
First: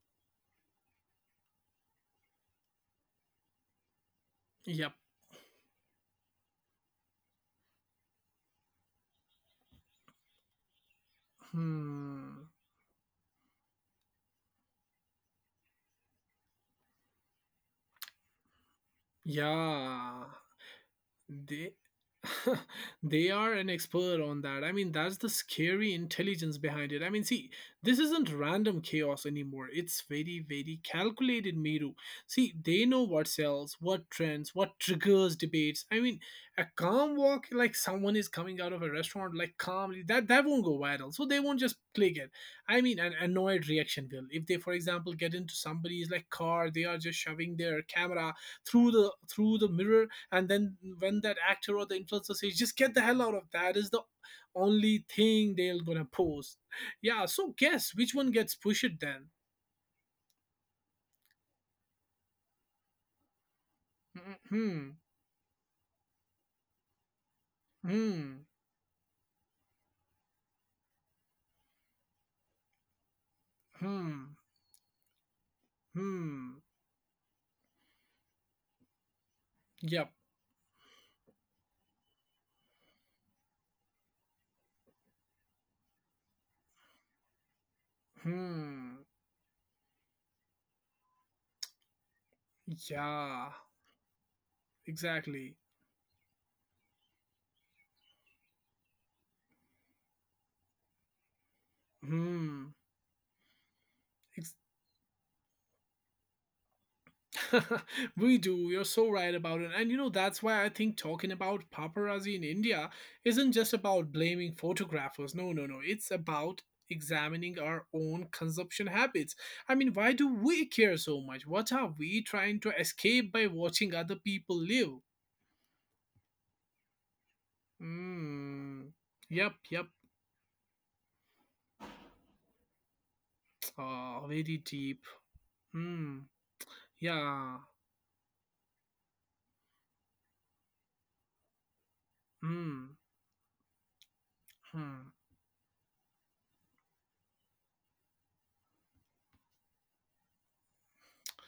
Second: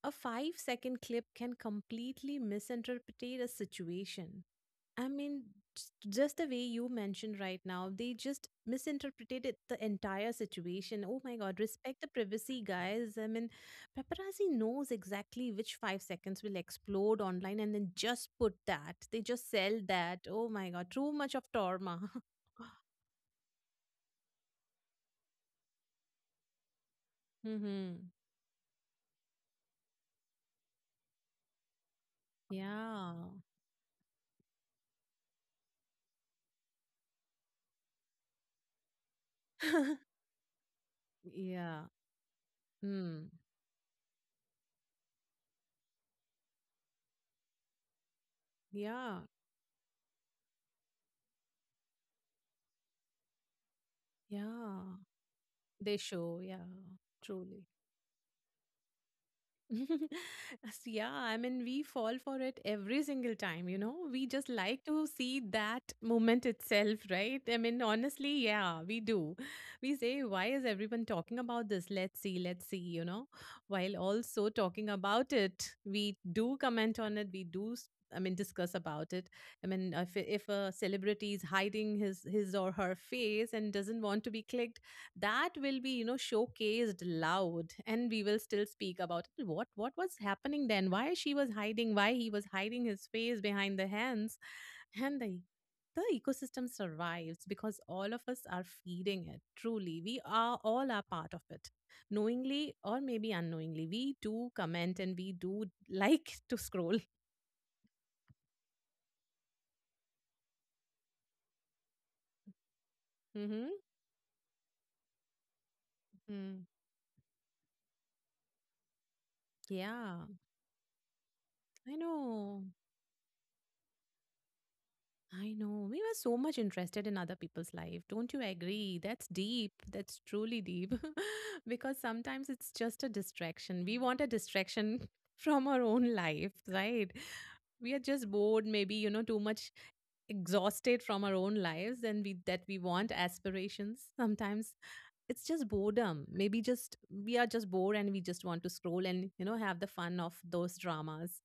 [SPEAKER 2] a 5 second clip can completely misinterpret a situation.
[SPEAKER 1] Yep.
[SPEAKER 2] I mean, just the way you mentioned right now, they just misinterpreted it, the entire situation. Oh my God, respect the
[SPEAKER 1] Hmm.
[SPEAKER 2] privacy, guys. I mean, paparazzi knows exactly which 5 seconds will explode online and then just put that. They just sell
[SPEAKER 1] Yeah.
[SPEAKER 2] that. Oh my God, too much of
[SPEAKER 1] They
[SPEAKER 2] trauma.
[SPEAKER 1] they are an expert on that. I mean, that's the scary intelligence behind it. I mean, see, this
[SPEAKER 2] mm-hmm.
[SPEAKER 1] isn't random chaos anymore. It's very, very calculated, Miru. See, they know
[SPEAKER 2] Yeah.
[SPEAKER 1] what sells, what trends, what triggers debates. I mean, a calm walk, like someone is coming out of a restaurant like calmly, that won't go viral. So they won't just
[SPEAKER 2] yeah.
[SPEAKER 1] click it. I mean, an
[SPEAKER 2] Mm.
[SPEAKER 1] annoyed reaction will. If they, for example, get into somebody's like car, they are just shoving their camera through the
[SPEAKER 2] Yeah.
[SPEAKER 1] through the mirror, and then when that actor or the influencer says just get the hell out, of that is the
[SPEAKER 2] Yeah.
[SPEAKER 1] only thing they're
[SPEAKER 2] They
[SPEAKER 1] gonna
[SPEAKER 2] show.
[SPEAKER 1] post.
[SPEAKER 2] Yeah.
[SPEAKER 1] Yeah, so
[SPEAKER 2] Truly.
[SPEAKER 1] guess which one gets pushed then.
[SPEAKER 2] Yeah, I mean, we fall for it every single time, you know. We just like
[SPEAKER 1] Hmm.
[SPEAKER 2] to see that moment itself, right? I mean,
[SPEAKER 1] Hmm.
[SPEAKER 2] honestly, yeah, we do. We say, why is everyone talking about this? Let's see, you know. While
[SPEAKER 1] Hmm.
[SPEAKER 2] also talking about it, we do
[SPEAKER 1] Hmm.
[SPEAKER 2] comment on it, we do. I mean, discuss about it. I mean,
[SPEAKER 1] Yep.
[SPEAKER 2] if a celebrity is hiding his or her face and doesn't want to be clicked, that will be, you know, showcased loud and we will still speak
[SPEAKER 1] Hmm.
[SPEAKER 2] about it. What was happening then? Why she was hiding? Why he was hiding his face
[SPEAKER 1] Yeah.
[SPEAKER 2] behind the hands? And the
[SPEAKER 1] Exactly.
[SPEAKER 2] the ecosystem survives because all of us are feeding it. Truly we are all are part of it,
[SPEAKER 1] Hmm.
[SPEAKER 2] knowingly or maybe unknowingly. We do
[SPEAKER 1] Ex-
[SPEAKER 2] comment and we do like to scroll.
[SPEAKER 1] we do. You're so right about it. And you know, that's why I think talking about paparazzi in India isn't
[SPEAKER 2] Mm-hmm.
[SPEAKER 1] just about blaming photographers. No, no, no. It's about examining our own consumption habits. I mean, why
[SPEAKER 2] Yeah.
[SPEAKER 1] do we care so much? What are
[SPEAKER 2] i
[SPEAKER 1] we trying
[SPEAKER 2] know
[SPEAKER 1] to escape by watching other people live?
[SPEAKER 2] I know. We were so much interested in other people's life. Don't you
[SPEAKER 1] Hmm.
[SPEAKER 2] agree? That's
[SPEAKER 1] Yep,
[SPEAKER 2] deep.
[SPEAKER 1] yep.
[SPEAKER 2] That's truly deep. Because sometimes it's just a distraction. We
[SPEAKER 1] Oh,
[SPEAKER 2] want a
[SPEAKER 1] very deep.
[SPEAKER 2] distraction from our own
[SPEAKER 1] Hmm.
[SPEAKER 2] life, right?
[SPEAKER 1] Yeah.
[SPEAKER 2] We are just bored, maybe, you know, too much exhausted from our own lives and we that we
[SPEAKER 1] Hmm.
[SPEAKER 2] want aspirations sometimes.
[SPEAKER 1] Hmm.
[SPEAKER 2] It's just boredom, maybe. Just We are just bored and we just want to scroll and, you know, have the fun of those dramas.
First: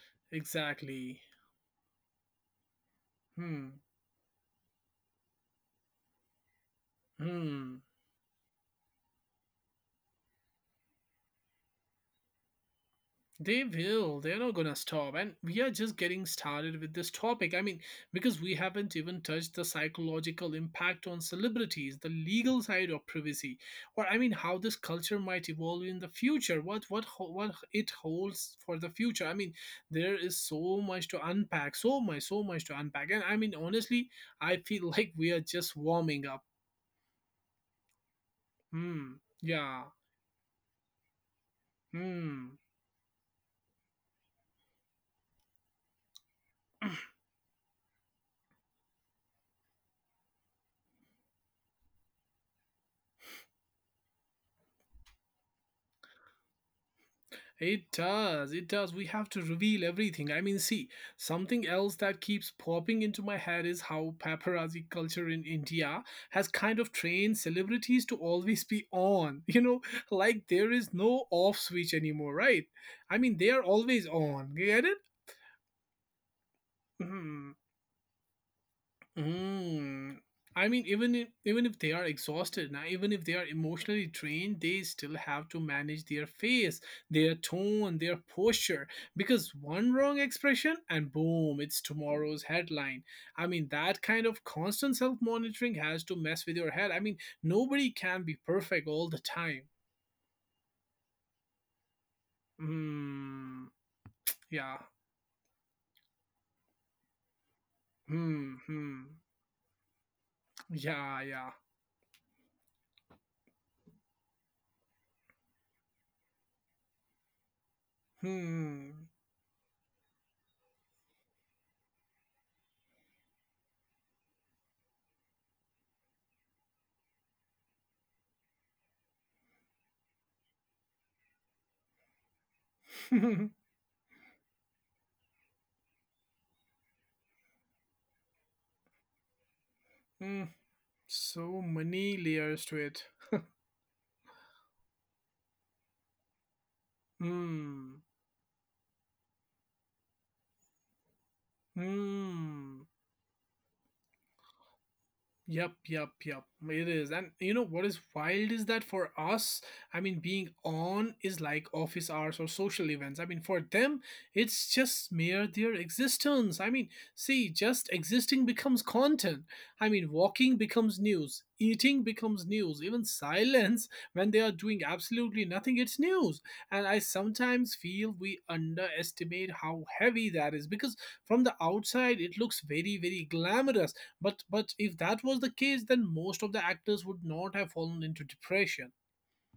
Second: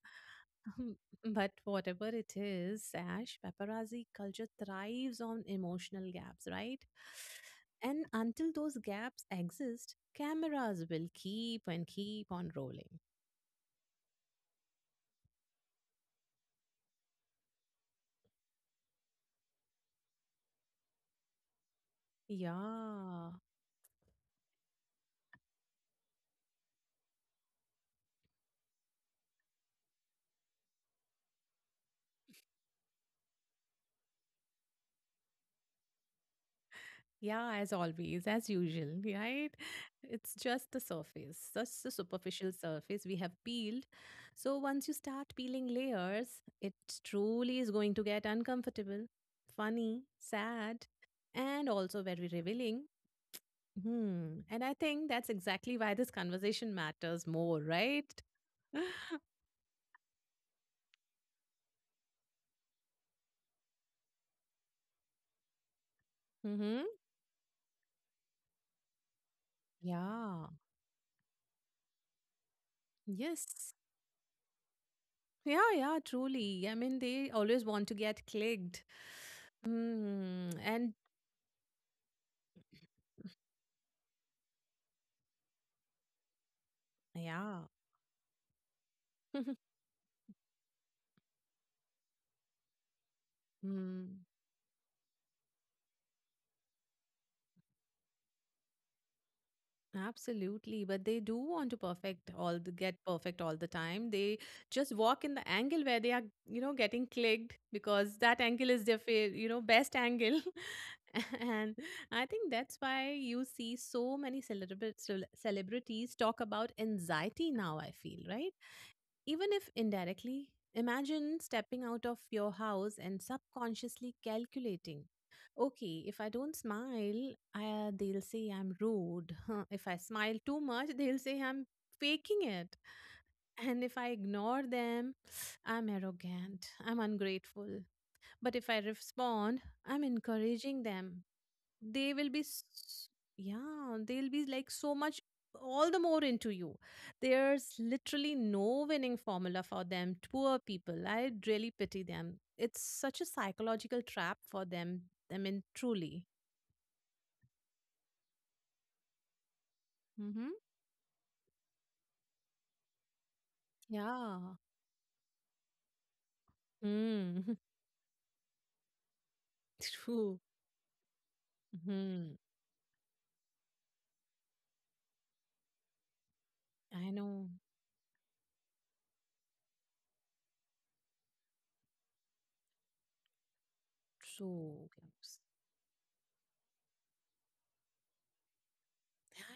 [SPEAKER 1] Exactly.
[SPEAKER 2] But whatever it is, Ash,
[SPEAKER 1] Hmm.
[SPEAKER 2] paparazzi culture thrives on emotional gaps, right?
[SPEAKER 1] Hmm.
[SPEAKER 2] And until those gaps exist, cameras will keep on rolling.
[SPEAKER 1] They will. They're not going to stop. And we are just getting started with this topic. I mean, because we haven't even touched the psychological impact on celebrities, the legal side of
[SPEAKER 2] Yeah.
[SPEAKER 1] privacy, or I mean, how this culture might evolve in the future, what it holds for the future. I mean, there is so much to unpack, so much, so much to unpack. And I mean, honestly, I feel like we are just warming up.
[SPEAKER 2] Yeah, as always, as usual,
[SPEAKER 1] Hmm.
[SPEAKER 2] right?
[SPEAKER 1] Yeah.
[SPEAKER 2] It's just the surface, just the superficial
[SPEAKER 1] Hmm.
[SPEAKER 2] surface we have peeled. So once you start peeling layers, it truly is going to get uncomfortable, funny, sad, and also very revealing. Hmm. And I think that's exactly why this conversation matters more,
[SPEAKER 1] It
[SPEAKER 2] right?
[SPEAKER 1] does. It does. We have to reveal everything. I mean, see, something else that keeps popping into my head is how paparazzi culture in India has kind
[SPEAKER 2] Mm-hmm.
[SPEAKER 1] of trained celebrities to always be on. You know, like
[SPEAKER 2] Yeah.
[SPEAKER 1] there is no off switch anymore, right? I mean, they are
[SPEAKER 2] Yes.
[SPEAKER 1] always on. You get it?
[SPEAKER 2] Yeah, yeah, truly. I mean, they
[SPEAKER 1] Hmm.
[SPEAKER 2] always want to get clicked.
[SPEAKER 1] Mm.
[SPEAKER 2] Hmm.
[SPEAKER 1] I mean,
[SPEAKER 2] And
[SPEAKER 1] even if they are exhausted, now even if they are emotionally drained, they still have to manage their face, their
[SPEAKER 2] yeah.
[SPEAKER 1] tone, their posture. Because one wrong expression and boom, it's tomorrow's headline. I mean, that
[SPEAKER 2] Mm,
[SPEAKER 1] kind of constant self-monitoring has to mess with your head. I mean, nobody can be perfect all the time.
[SPEAKER 2] absolutely. But they do want to perfect all the get perfect all
[SPEAKER 1] Hmm.
[SPEAKER 2] the time. They
[SPEAKER 1] Yeah.
[SPEAKER 2] just walk in the angle where they are, you know, getting clicked because that
[SPEAKER 1] Hmm.
[SPEAKER 2] angle is their
[SPEAKER 1] Hmm.
[SPEAKER 2] you know, best angle.
[SPEAKER 1] Yeah. Yeah.
[SPEAKER 2] And I think that's why you see so many celebrities talk about anxiety now, I feel, right?
[SPEAKER 1] Hmm.
[SPEAKER 2] Even if indirectly, imagine stepping out of your house and subconsciously calculating. Okay, if I don't smile, they'll say I'm rude. If I smile too much, they'll say I'm faking it. And if I ignore them, I'm arrogant, I'm ungrateful. But if I respond, I'm
[SPEAKER 1] hmm.
[SPEAKER 2] encouraging them.
[SPEAKER 1] So
[SPEAKER 2] They
[SPEAKER 1] many
[SPEAKER 2] will be
[SPEAKER 1] layers to it.
[SPEAKER 2] s- Yeah, they'll be like so much all the more into you. There's
[SPEAKER 1] 嗯，
[SPEAKER 2] literally no winning formula for them. Poor people, I really pity them. It's
[SPEAKER 1] 嗯。
[SPEAKER 2] such a psychological trap for them. I mean,
[SPEAKER 1] Yep, yep,
[SPEAKER 2] truly.
[SPEAKER 1] yep. It is. And you know what is wild is that for us, I mean,
[SPEAKER 2] Mm-hmm.
[SPEAKER 1] being on is like office hours or social events. I mean, for them,
[SPEAKER 2] Yeah.
[SPEAKER 1] it's just mere their existence. I mean, see,
[SPEAKER 2] Mm.
[SPEAKER 1] just existing becomes content. I mean,
[SPEAKER 2] True.
[SPEAKER 1] walking becomes news, eating
[SPEAKER 2] Hmm.
[SPEAKER 1] becomes news, even silence when they are doing absolutely nothing, it's news. And I
[SPEAKER 2] I know.
[SPEAKER 1] sometimes feel we underestimate how heavy that is, because from the outside, it looks very, very glamorous, but
[SPEAKER 2] True.
[SPEAKER 1] if that
[SPEAKER 2] Yes.
[SPEAKER 1] was the case, then most of the actors would not have fallen into depression.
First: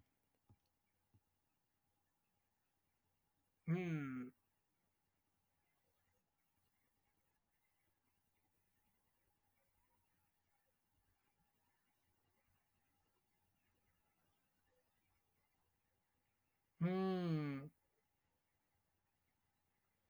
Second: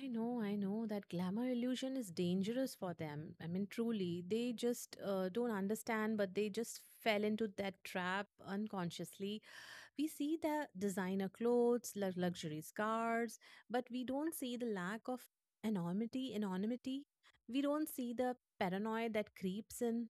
[SPEAKER 2] I know that glamour illusion is dangerous for them. I mean, truly,
[SPEAKER 1] Hmm.
[SPEAKER 2] they just don't understand, but they just fell into that trap unconsciously. We see the designer clothes, luxury cars, but we don't see the lack of anonymity, anonymity. We
[SPEAKER 1] Hmm.
[SPEAKER 2] don't see the paranoia that creeps in.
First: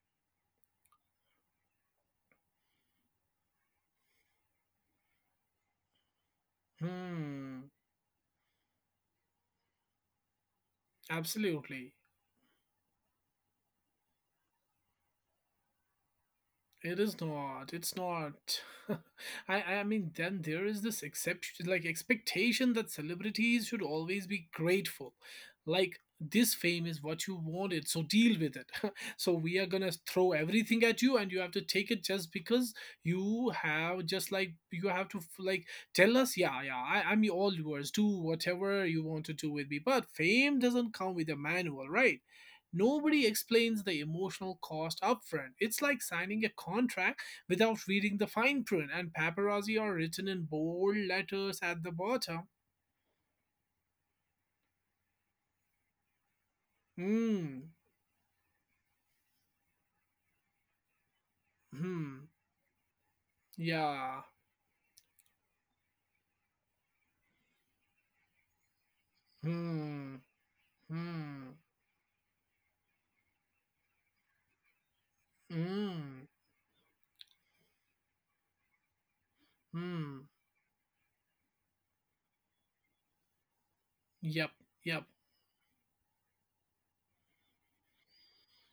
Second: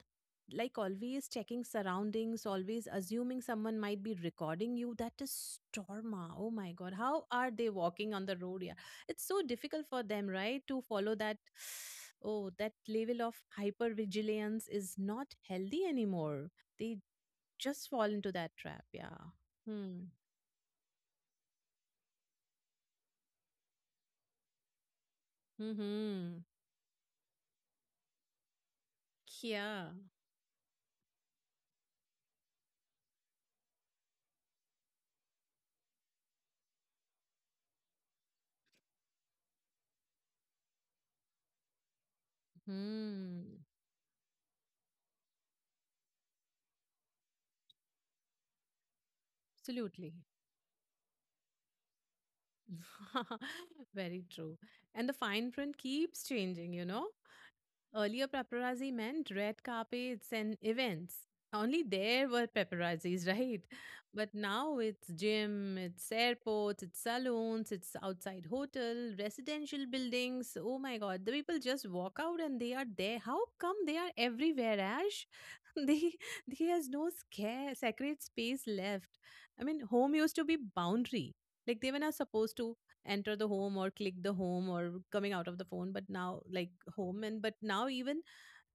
[SPEAKER 2] Like always checking surroundings, always assuming someone might be recording you. That is trauma. Oh my god. How are
[SPEAKER 1] Hmm.
[SPEAKER 2] they walking on the road? Yeah. It's so difficult for them, right? To follow that.
[SPEAKER 1] Absolutely.
[SPEAKER 2] Oh, that level of hypervigilance is not healthy anymore. They
[SPEAKER 1] It is not.
[SPEAKER 2] just
[SPEAKER 1] It's
[SPEAKER 2] fall into that
[SPEAKER 1] not.
[SPEAKER 2] trap. Yeah.
[SPEAKER 1] I
[SPEAKER 2] Hmm.
[SPEAKER 1] mean, then there is this exception, like expectation, that celebrities should always be grateful. Like,
[SPEAKER 2] Hmm.
[SPEAKER 1] this fame is what you wanted, so deal with it. So we are
[SPEAKER 2] Yeah.
[SPEAKER 1] gonna throw everything at you, and you have to take it, just because you have, just like, you have to like tell us, yeah, yeah, I'm all yours. Do whatever you want to do with me. But fame doesn't come with a manual, right? Nobody
[SPEAKER 2] Hmm.
[SPEAKER 1] explains the emotional cost upfront. It's like signing a contract without reading the fine print, and paparazzi are
[SPEAKER 2] Absolutely.
[SPEAKER 1] written in bold letters at the bottom.
[SPEAKER 2] Very true. And the fine print keeps changing, you know?
[SPEAKER 1] Hmm.
[SPEAKER 2] Earlier, paparazzi meant red carpets and events. Only there
[SPEAKER 1] Hmm.
[SPEAKER 2] were paparazzis, right?
[SPEAKER 1] Yeah.
[SPEAKER 2] But now it's gym, it's airports, it's saloons, it's outside hotel, residential
[SPEAKER 1] Hmm.
[SPEAKER 2] buildings. Oh my god, the
[SPEAKER 1] Hmm.
[SPEAKER 2] people just walk out and they are there. How come they are everywhere, Ash? they
[SPEAKER 1] Hmm.
[SPEAKER 2] There is no scare sacred space left. I mean, home
[SPEAKER 1] Hmm.
[SPEAKER 2] used to be boundary. Like they were not supposed to enter the home or click the
[SPEAKER 1] Yep.
[SPEAKER 2] home or
[SPEAKER 1] Yep.
[SPEAKER 2] coming out of the phone, but now, like, home and but now even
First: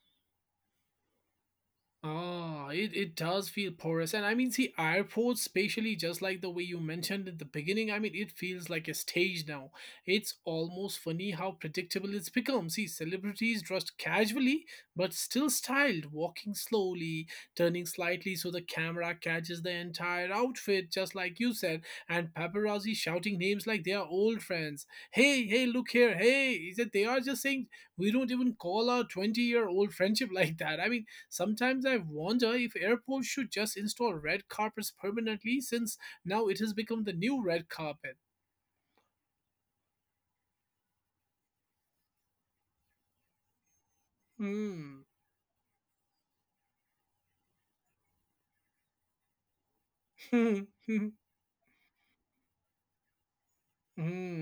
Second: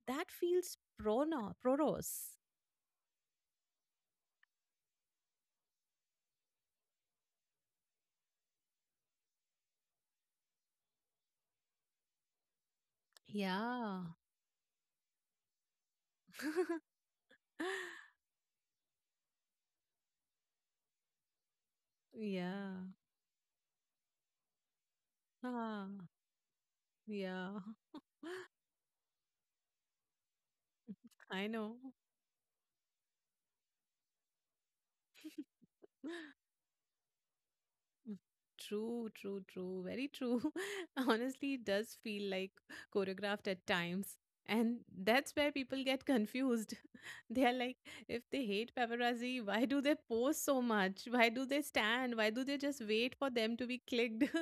[SPEAKER 2] that feels prona proros.
[SPEAKER 1] Ah, it does feel porous. And I mean, see, airports, especially just like the way you mentioned at the beginning, I mean, it feels like a stage now. It's almost funny how predictable it's become. See, celebrities dressed
[SPEAKER 2] Yeah.
[SPEAKER 1] casually, but still styled, walking slowly, turning slightly so the camera catches the entire outfit, just like you said, and
[SPEAKER 2] Yeah.
[SPEAKER 1] paparazzi shouting names like they are old friends. Hey, hey,
[SPEAKER 2] Ah,
[SPEAKER 1] look here, hey. Is that, they are just
[SPEAKER 2] yeah.
[SPEAKER 1] saying, we don't even call our 20-year-old friendship like that. I mean,
[SPEAKER 2] I know.
[SPEAKER 1] sometimes I wonder if airports should just install red carpets permanently, since now it has become the new red
[SPEAKER 2] Mm,
[SPEAKER 1] carpet.
[SPEAKER 2] true, true, true. Very true. Honestly, it does feel like choreographed at times. And
[SPEAKER 1] Hmm.
[SPEAKER 2] that's where people get confused. They are like, if they hate paparazzi, why do they pose so
[SPEAKER 1] Hmm.
[SPEAKER 2] much?
[SPEAKER 1] Hmm.
[SPEAKER 2] Why do they stand? Why do they just wait for them to be clicked?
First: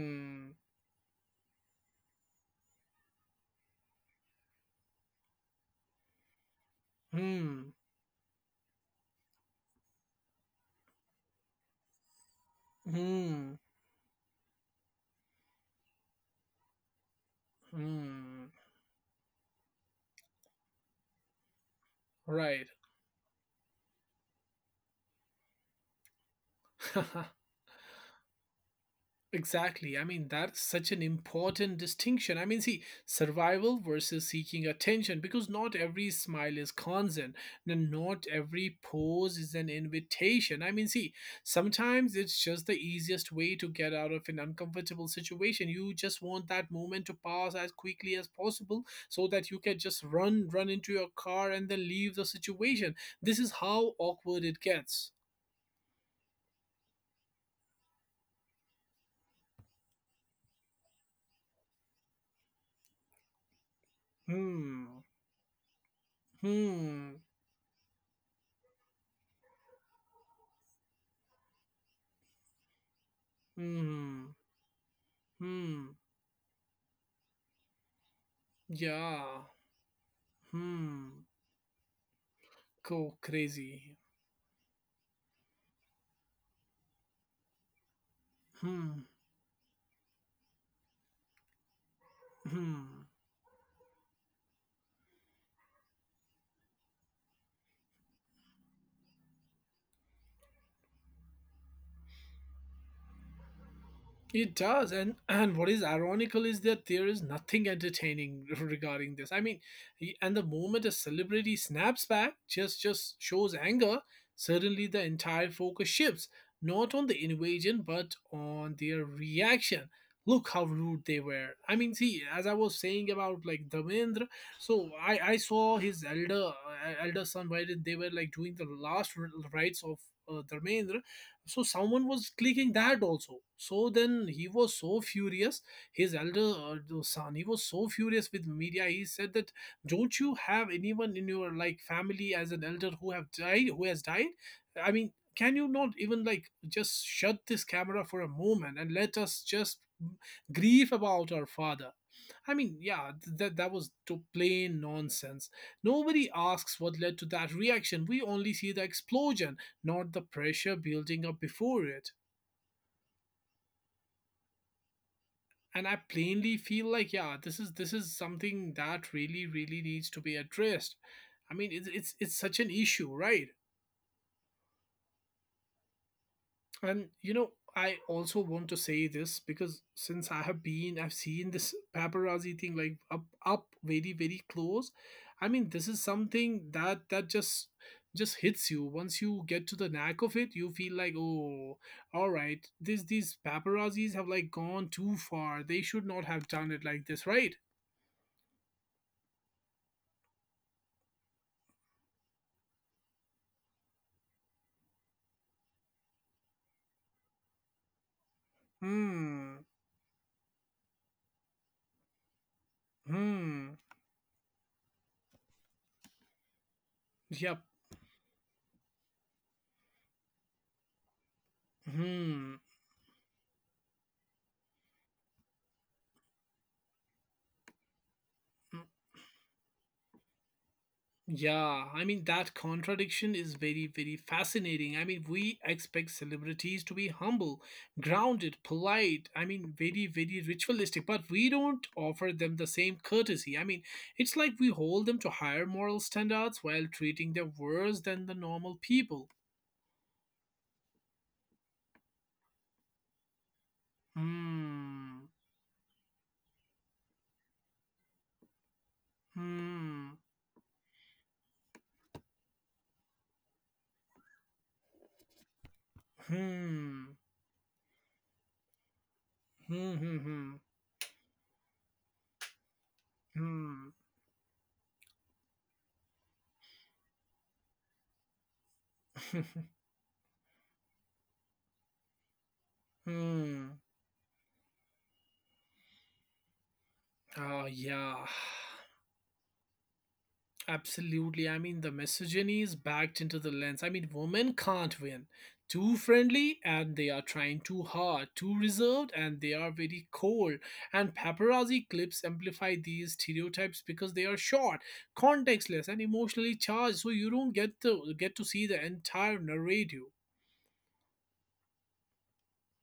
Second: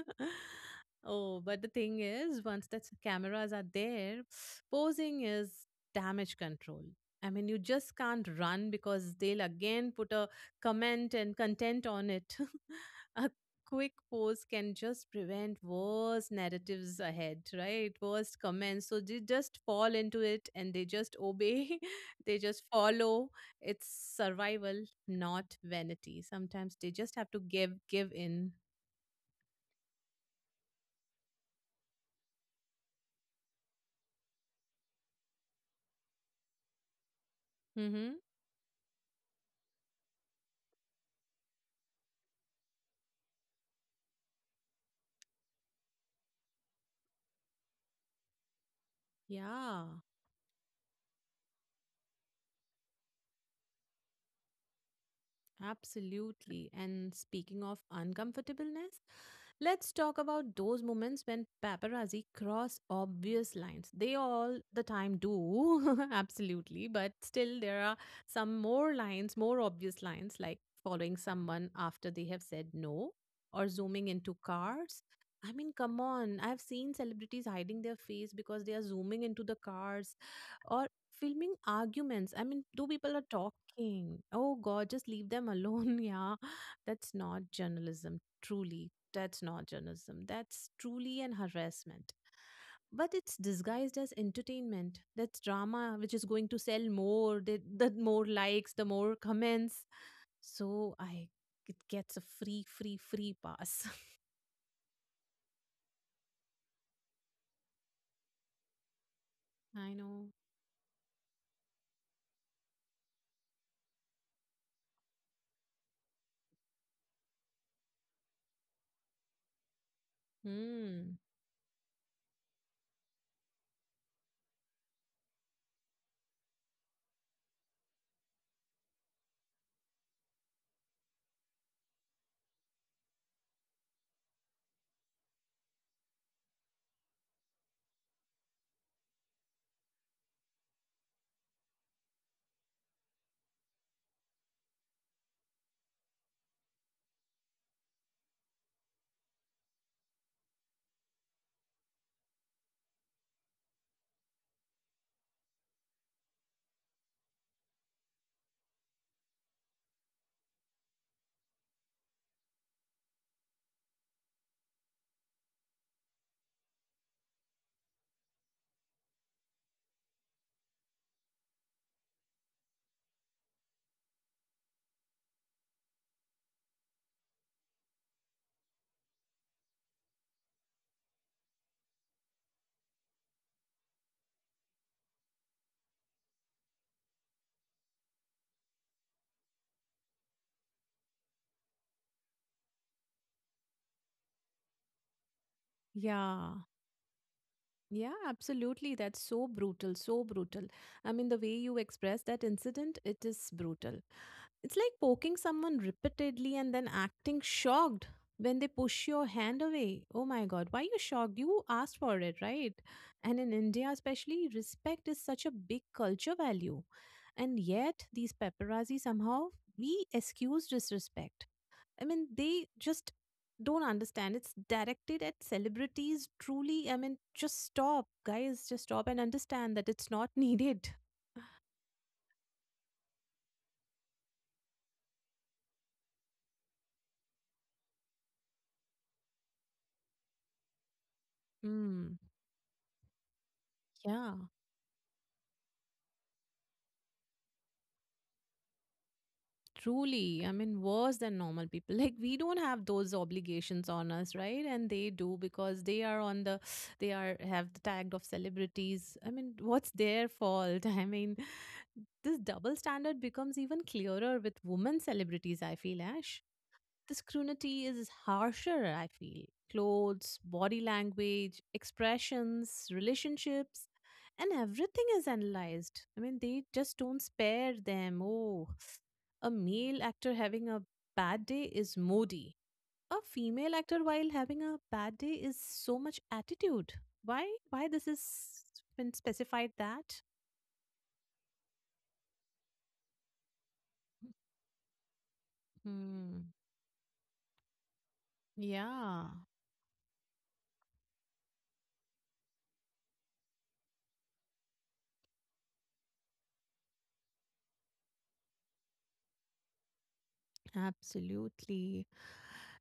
[SPEAKER 2] Oh, but the thing is, once the cameras are there, posing is damage control. I mean, you
[SPEAKER 1] Hmm.
[SPEAKER 2] just can't run because they'll again put a comment and content on it.
[SPEAKER 1] Hmm.
[SPEAKER 2] A
[SPEAKER 1] Hmm.
[SPEAKER 2] quick post can just prevent worse narratives ahead, right? Worst
[SPEAKER 1] Hmm.
[SPEAKER 2] comments. So they just fall into it and they just obey, they just
[SPEAKER 1] Right.
[SPEAKER 2] follow. It's survival, not vanity. Sometimes they just have to give in.
[SPEAKER 1] Exactly. I mean, that's such an important distinction. I mean, see, survival versus seeking attention, because not every smile is consent, and
[SPEAKER 2] Mm-hmm.
[SPEAKER 1] not every pose is an invitation. I mean, see, sometimes it's just the easiest way to get out of an uncomfortable situation. You just want that moment to pass as quickly as possible, so that you can
[SPEAKER 2] Yeah.
[SPEAKER 1] just run, run into your car, and then leave the situation. This is how awkward it gets.
[SPEAKER 2] Absolutely. And speaking of uncomfortableness, let's talk about those moments when paparazzi cross obvious lines. They all the
[SPEAKER 1] Hmm.
[SPEAKER 2] time do, absolutely. But
[SPEAKER 1] Hmm.
[SPEAKER 2] still, there are some more lines, more obvious lines, like following someone after they have said no or zooming
[SPEAKER 1] Hmm.
[SPEAKER 2] into cars. I mean,
[SPEAKER 1] Hmm.
[SPEAKER 2] come on. I've seen celebrities hiding their face because they are zooming
[SPEAKER 1] Yeah.
[SPEAKER 2] into the cars or
[SPEAKER 1] Hmm.
[SPEAKER 2] filming arguments. I mean, two
[SPEAKER 1] Go
[SPEAKER 2] people are
[SPEAKER 1] crazy.
[SPEAKER 2] talking. Oh God, just leave them alone. Yeah, that's not journalism. Truly,
[SPEAKER 1] Hmm.
[SPEAKER 2] that's not journalism. That's truly an harassment.
[SPEAKER 1] Hmm.
[SPEAKER 2] But it's disguised as entertainment. That's drama, which is going to sell more. The more likes, the more comments. So I, it gets a free, free pass.
[SPEAKER 1] It does, and what is ironical is that there is nothing entertaining regarding this. I mean,
[SPEAKER 2] I
[SPEAKER 1] he-
[SPEAKER 2] know.
[SPEAKER 1] and the moment a celebrity snaps back, just shows anger, suddenly the entire focus shifts not on the invasion but on their reaction. Look how rude
[SPEAKER 2] Hmm.
[SPEAKER 1] they were. I mean, see, as I was saying about like Damendra, so I saw his elder elder son, right? and They were like doing the last rites of Dharmendra. So someone was clicking that also, so then he was so furious. His elder The son, he was so furious with media. He said that, don't you have anyone in your like family as an elder who have died who has died? I mean, can you not even like just shut this camera for a moment and let us just grieve about our father? I mean, yeah, that was to plain nonsense. Nobody asks what led to that reaction. We only see the explosion, not the pressure building up before it. And I plainly feel like, yeah, this is something that really really needs to be addressed. I mean, it's such an issue, right? And you know, I also want to say this because since I have been, I've seen this paparazzi thing like up very, very close. I mean, this is something that just hits you. Once you get to the knack of it, you feel like, oh, all right, this these paparazzis have like gone too far. They should not have
[SPEAKER 2] Yeah.
[SPEAKER 1] done it like this, right?
[SPEAKER 2] Yeah, absolutely. That's so brutal, so brutal. I mean, the way you express that incident, it is brutal. It's like poking someone repeatedly and then acting shocked when they push your
[SPEAKER 1] Hmm.
[SPEAKER 2] hand away. Oh my God, why you shocked? You asked for it, right? And in
[SPEAKER 1] Hmm.
[SPEAKER 2] India, especially, respect is such a big culture value.
[SPEAKER 1] Yep.
[SPEAKER 2] And yet, these paparazzi somehow we excuse disrespect. I mean,
[SPEAKER 1] Hmm.
[SPEAKER 2] they just don't understand. It's directed at celebrities. Truly, I mean, just stop, guys. Just stop and understand that it's not needed.
[SPEAKER 1] Yeah, I mean, that contradiction is very, very fascinating. I mean, we expect celebrities to be humble, grounded, polite, I mean, very, very ritualistic, but we don't
[SPEAKER 2] Mm,
[SPEAKER 1] offer them the same courtesy. I mean,
[SPEAKER 2] yeah,
[SPEAKER 1] it's like we hold them to higher moral standards while treating them worse than the normal people.
[SPEAKER 2] truly. I mean, worse than normal people. Like we don't have those obligations on us, right? And they
[SPEAKER 1] Hmm,
[SPEAKER 2] do because they are on they are have the tag of celebrities. I mean, what's
[SPEAKER 1] hmm,
[SPEAKER 2] their fault? I mean, this double standard becomes even clearer with women celebrities, I feel, Ash.
[SPEAKER 1] hmm,
[SPEAKER 2] This scrutiny is harsher, I feel.
[SPEAKER 1] hmm,
[SPEAKER 2] Clothes,
[SPEAKER 1] hmm,
[SPEAKER 2] body language, expressions, relationships,
[SPEAKER 1] hmm,
[SPEAKER 2] and everything is analyzed. I mean, they just don't spare them. Oh, a
[SPEAKER 1] hmm.
[SPEAKER 2] male actor having a bad day is moody. A
[SPEAKER 1] Hmm.
[SPEAKER 2] female actor while having a bad day is so much attitude. Why?
[SPEAKER 1] Oh,
[SPEAKER 2] Why this
[SPEAKER 1] yeah.
[SPEAKER 2] is been specified that?
[SPEAKER 1] Absolutely. I mean, the misogyny is backed into the lens. I mean, women can't win. Too
[SPEAKER 2] Hmm.
[SPEAKER 1] friendly and they are trying too hard. Too reserved
[SPEAKER 2] Yeah.
[SPEAKER 1] and they are very cold. And paparazzi clips amplify these stereotypes because they are short, contextless, and emotionally charged. So you don't get to see the entire narrative.
[SPEAKER 2] Absolutely.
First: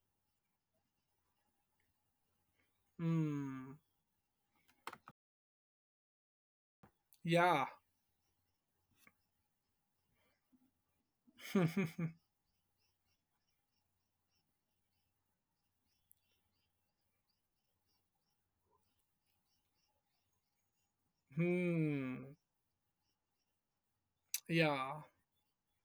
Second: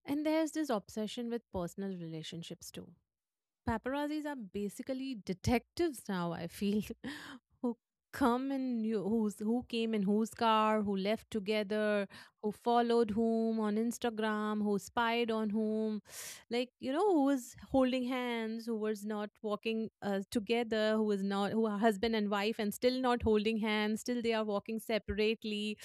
[SPEAKER 2] And there's this obsession with personal relationships too.
[SPEAKER 1] Hmm.
[SPEAKER 2] Paparazzis are basically detectives now, I feel,
[SPEAKER 1] Yeah.
[SPEAKER 2] who come and you, who's who came in whose car, who left together, who followed whom on Instagram, who spied on whom, like you know, who was holding hands, who was not walking together, who was not, who are husband and
[SPEAKER 1] Hmm.
[SPEAKER 2] wife and still not holding hands, still they are walking
[SPEAKER 1] Yeah.
[SPEAKER 2] separately,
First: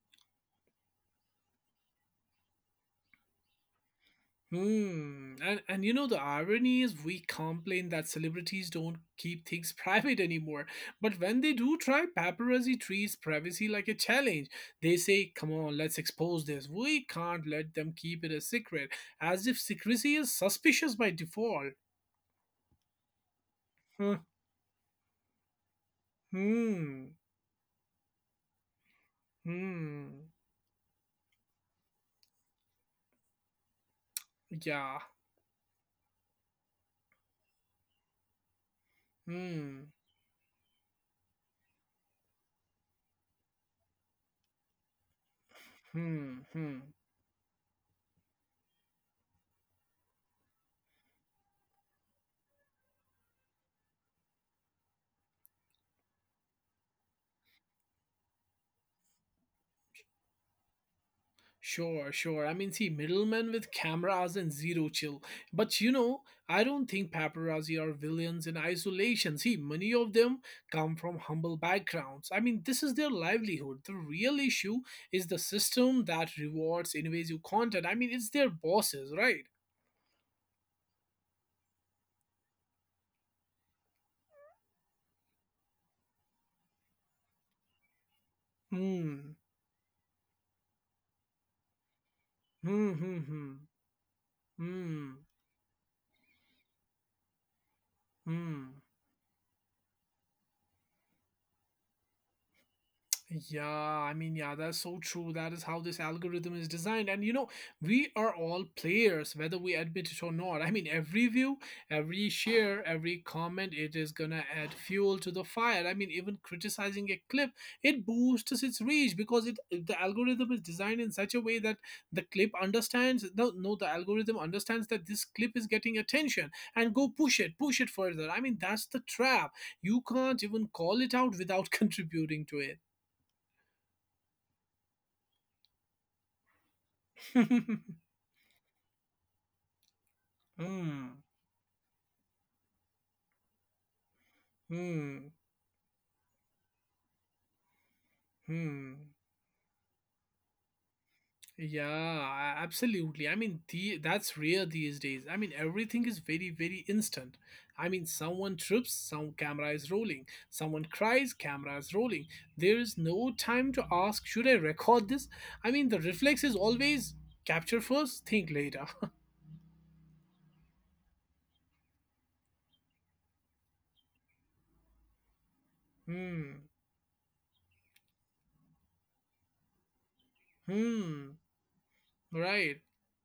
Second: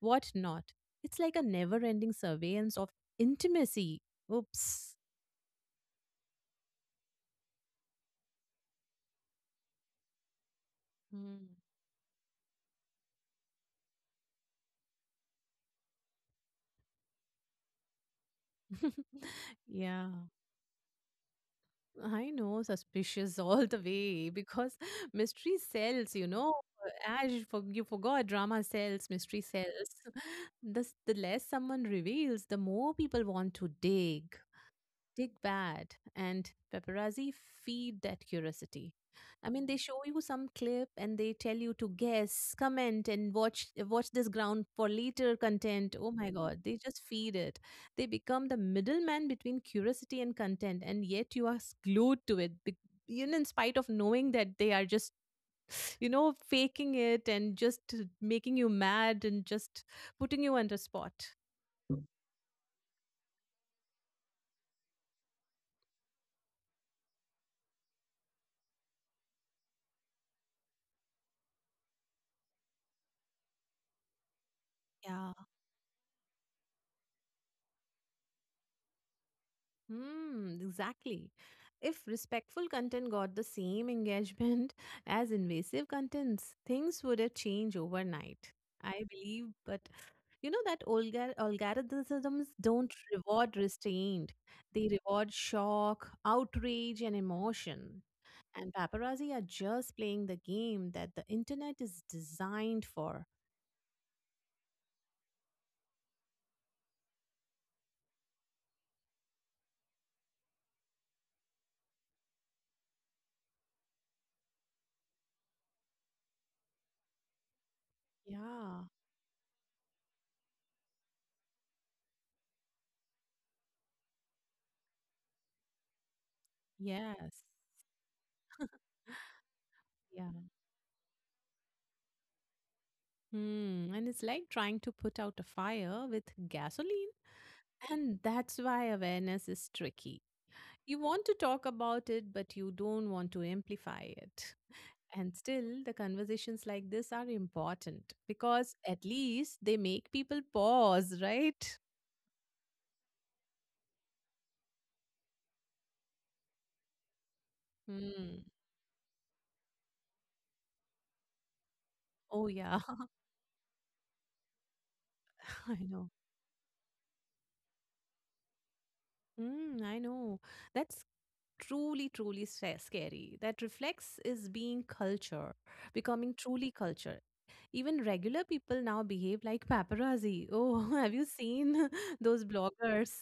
[SPEAKER 2] what not. It's like a never ending surveillance of intimacy. Oops.
[SPEAKER 1] Hmm. And you know, the irony is we complain that celebrities don't keep things private anymore. But when
[SPEAKER 2] Mm.
[SPEAKER 1] they do try, paparazzi treats privacy like a challenge. They say, "Come on, let's expose this. We can't let them keep it a secret." As if
[SPEAKER 2] Yeah,
[SPEAKER 1] secrecy is suspicious by default.
[SPEAKER 2] I know, suspicious all the
[SPEAKER 1] Hmm.
[SPEAKER 2] way because mystery sells, you know.
[SPEAKER 1] Hmm.
[SPEAKER 2] As you you forgot, drama sells, mystery sells.
[SPEAKER 1] Hmm.
[SPEAKER 2] The less someone reveals, the more people want to dig.
[SPEAKER 1] Yeah.
[SPEAKER 2] Dig bad and Paparazzi feed that curiosity. I mean, they
[SPEAKER 1] Hmm.
[SPEAKER 2] show you some clip and they tell you to guess, comment, and watch this ground for later content. Oh my
[SPEAKER 1] Hmm.
[SPEAKER 2] God, they
[SPEAKER 1] Hmm.
[SPEAKER 2] just feed it. They become the middleman between curiosity and content, and yet you are glued to it. Even in spite of knowing that they are just, you know, faking it and just making you mad and just putting you under spot.
[SPEAKER 1] Sure, sure. I mean, see, middlemen with cameras and zero chill. But you know, I don't think paparazzi are villains in isolation. See, many of them come from humble backgrounds. I mean, this is their livelihood. The real issue is
[SPEAKER 2] Yeah.
[SPEAKER 1] the system that rewards invasive content. I mean, it's their bosses, right?
[SPEAKER 2] Hmm, exactly. If respectful content got the same engagement as invasive contents, things would have changed overnight. I
[SPEAKER 1] Hmm.
[SPEAKER 2] believe, but you know that algorithms
[SPEAKER 1] Hmm.
[SPEAKER 2] don't
[SPEAKER 1] Hmm.
[SPEAKER 2] reward
[SPEAKER 1] Hmm.
[SPEAKER 2] restraint. They
[SPEAKER 1] Hmm.
[SPEAKER 2] reward shock, outrage, and emotion. And
[SPEAKER 1] Hmm.
[SPEAKER 2] paparazzi are just playing the game that the internet is designed for.
[SPEAKER 1] Yeah, I mean, yeah, that's so true. That is how this algorithm is designed. And you know, we are all players, whether we admit it or not. I mean, every view, every share, every comment, it is gonna add fuel to the fire. I mean, even criticizing a clip, it boosts its
[SPEAKER 2] Yeah.
[SPEAKER 1] reach because it the algorithm is designed in such a way that the clip understands no no the algorithm understands that this clip is getting attention and go
[SPEAKER 2] Yes.
[SPEAKER 1] push it further. I mean, that's the trap. You can't
[SPEAKER 2] Yeah.
[SPEAKER 1] even call it out without contributing to it.
[SPEAKER 2] Hmm. And it's like trying to put out a fire with gasoline. And that's why awareness is tricky. You
[SPEAKER 1] Hmm.
[SPEAKER 2] want to talk about it, but you don't want to amplify it.
[SPEAKER 1] Hmm.
[SPEAKER 2] And still, the conversations like this are important because
[SPEAKER 1] Hmm.
[SPEAKER 2] at least they make people pause, right?
[SPEAKER 1] Yeah, absolutely. I mean, the that's rare these days. I mean, everything is very, very instant. I mean,
[SPEAKER 2] Hmm.
[SPEAKER 1] someone trips, some camera is rolling. Someone cries, camera is rolling.
[SPEAKER 2] Oh,
[SPEAKER 1] There
[SPEAKER 2] yeah,
[SPEAKER 1] is no time to ask, should I record this? I
[SPEAKER 2] I
[SPEAKER 1] mean, the
[SPEAKER 2] know.
[SPEAKER 1] reflex is always capture first, think later.
[SPEAKER 2] Mm, I know. That's truly, truly scary. That reflex is being culture, becoming
[SPEAKER 1] Hmm.
[SPEAKER 2] truly culture. Even regular people now behave like paparazzi. Oh, have you
[SPEAKER 1] Hmm.
[SPEAKER 2] seen those
[SPEAKER 1] Right.
[SPEAKER 2] bloggers?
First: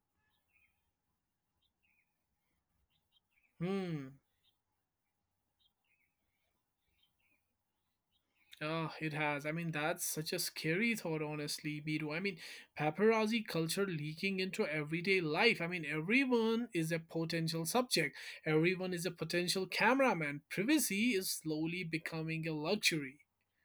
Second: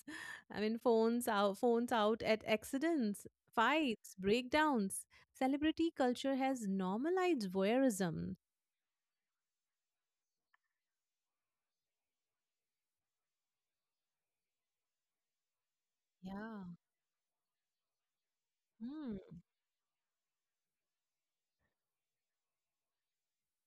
[SPEAKER 2] I mean, phones out at accidents, fights,
[SPEAKER 1] Hmm.
[SPEAKER 2] breakdowns. Celebrity culture has normalized voyeurism.
[SPEAKER 1] Oh, it has. I mean, that's such a scary thought, honestly, Biro. I mean, paparazzi culture leaking into everyday life. I mean,
[SPEAKER 2] Yeah.
[SPEAKER 1] everyone is a potential subject, everyone is a potential cameraman. Privacy is slowly becoming a luxury.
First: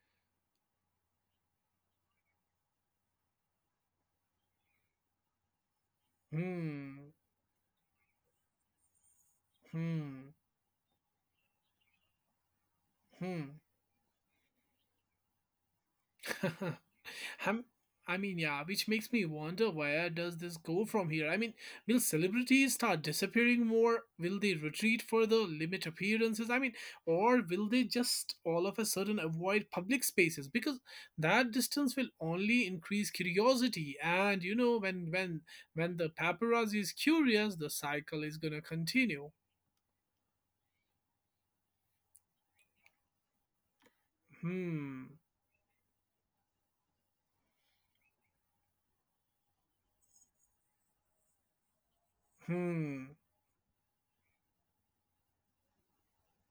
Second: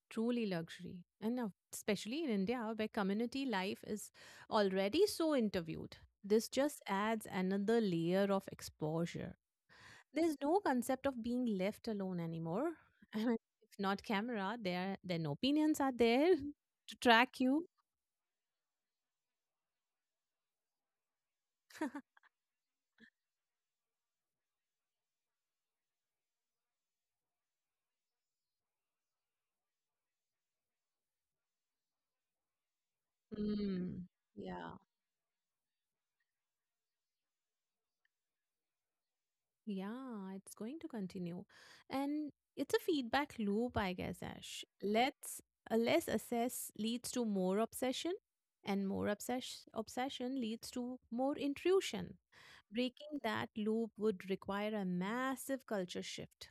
[SPEAKER 2] Truly luxury. And now, especially in India, where community life is already so interviewed, this just
[SPEAKER 1] Hmm,
[SPEAKER 2] adds another layer of exposure.
[SPEAKER 1] hmm,
[SPEAKER 2] There's no concept of being left alone anymore. And
[SPEAKER 1] hmm.
[SPEAKER 2] if not camera, there then opinions are there to track
[SPEAKER 1] I'm,
[SPEAKER 2] you.
[SPEAKER 1] I mean, yeah, which makes me wonder, where does this go from here? I mean, will celebrities start disappearing more? Will they retreat further, limit appearances? I mean, or will they just all of a sudden avoid public spaces? Because that distance will only increase curiosity,
[SPEAKER 2] Mm,
[SPEAKER 1] and you know,
[SPEAKER 2] yeah.
[SPEAKER 1] when the paparazzi is curious, the cycle is gonna continue.
[SPEAKER 2] Yeah, it's going to continue. And it's a feedback loop, I guess, Ash.
[SPEAKER 1] Hmm.
[SPEAKER 2] Let's a less assess leads to more obsession, and more obsession leads to more intrusion.
[SPEAKER 1] Hmm.
[SPEAKER 2] Breaking that loop would require a massive culture shift.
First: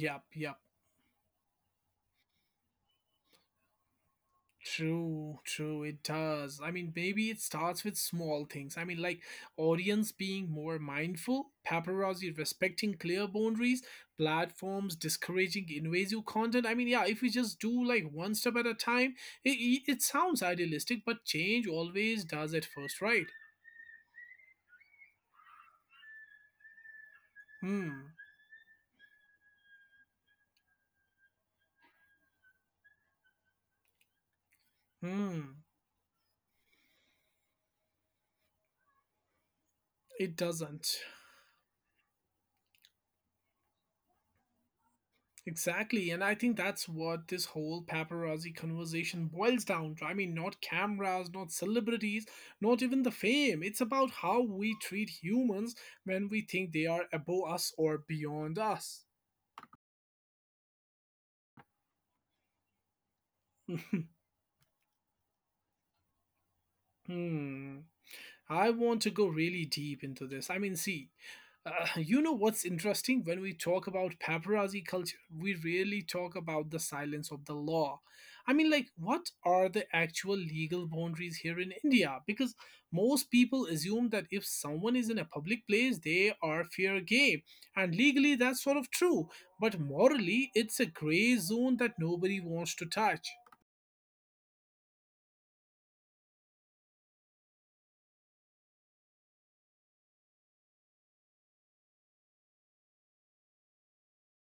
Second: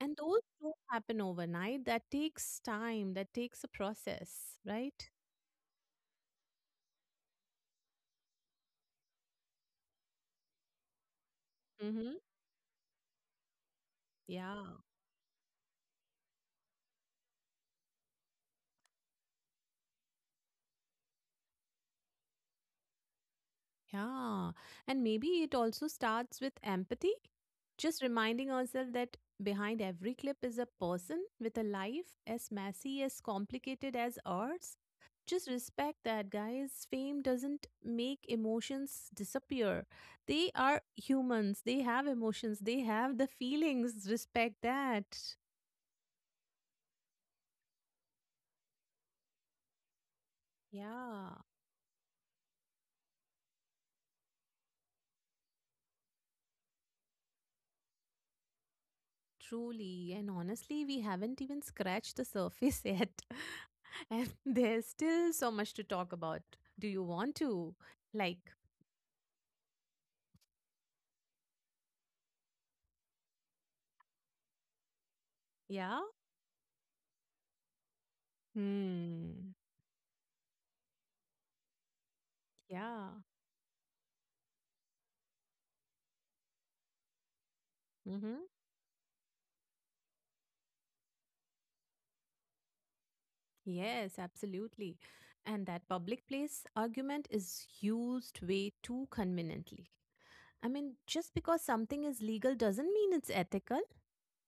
[SPEAKER 2] And those
[SPEAKER 1] Yep.
[SPEAKER 2] don't happen overnight. That takes time, that takes a process, right?
[SPEAKER 1] True, true, it does. I mean, maybe it starts with small things. I mean, like audience being more mindful,
[SPEAKER 2] Mm-hmm.
[SPEAKER 1] paparazzi respecting clear boundaries,
[SPEAKER 2] Yeah.
[SPEAKER 1] platforms discouraging invasive content. I mean, yeah, if we just do like one step at a time, it sounds idealistic, but change always does at first, right?
[SPEAKER 2] Yeah. And maybe it also starts with empathy, just
[SPEAKER 1] Hmm,
[SPEAKER 2] reminding ourselves that behind every clip is a person with a life as messy, as complicated as ours. Just
[SPEAKER 1] hmm,
[SPEAKER 2] respect that, guys. Fame doesn't make emotions disappear.
[SPEAKER 1] it
[SPEAKER 2] They are
[SPEAKER 1] doesn't.
[SPEAKER 2] humans, they have emotions, they have the feelings. Respect that.
[SPEAKER 1] Exactly, and I think that's what this whole paparazzi conversation boils down to. I mean, not cameras,
[SPEAKER 2] Yeah.
[SPEAKER 1] not celebrities, not even the fame. It's about how we treat humans when we think they are above us or beyond us.
[SPEAKER 2] Truly, and honestly, we haven't even scratched the surface yet, and there's still so much to talk about. Do you want to?
[SPEAKER 1] Hmm.
[SPEAKER 2] Like,
[SPEAKER 1] I want to go really deep into this. I mean, see, you know what's interesting? When we talk about paparazzi culture, we
[SPEAKER 2] yeah?
[SPEAKER 1] really talk about the silence of the law. I mean, like, what
[SPEAKER 2] Hmm.
[SPEAKER 1] are the actual legal boundaries here in India? Because
[SPEAKER 2] Yeah.
[SPEAKER 1] most people assume that if someone is in a public place, they are fair game. And legally,
[SPEAKER 2] Mm-hmm.
[SPEAKER 1] that's sort of true. But morally, it's a gray zone that nobody wants to touch.
[SPEAKER 2] Yes, absolutely. And that public place argument is used way too conveniently. I mean, just because something is legal doesn't mean it's ethical.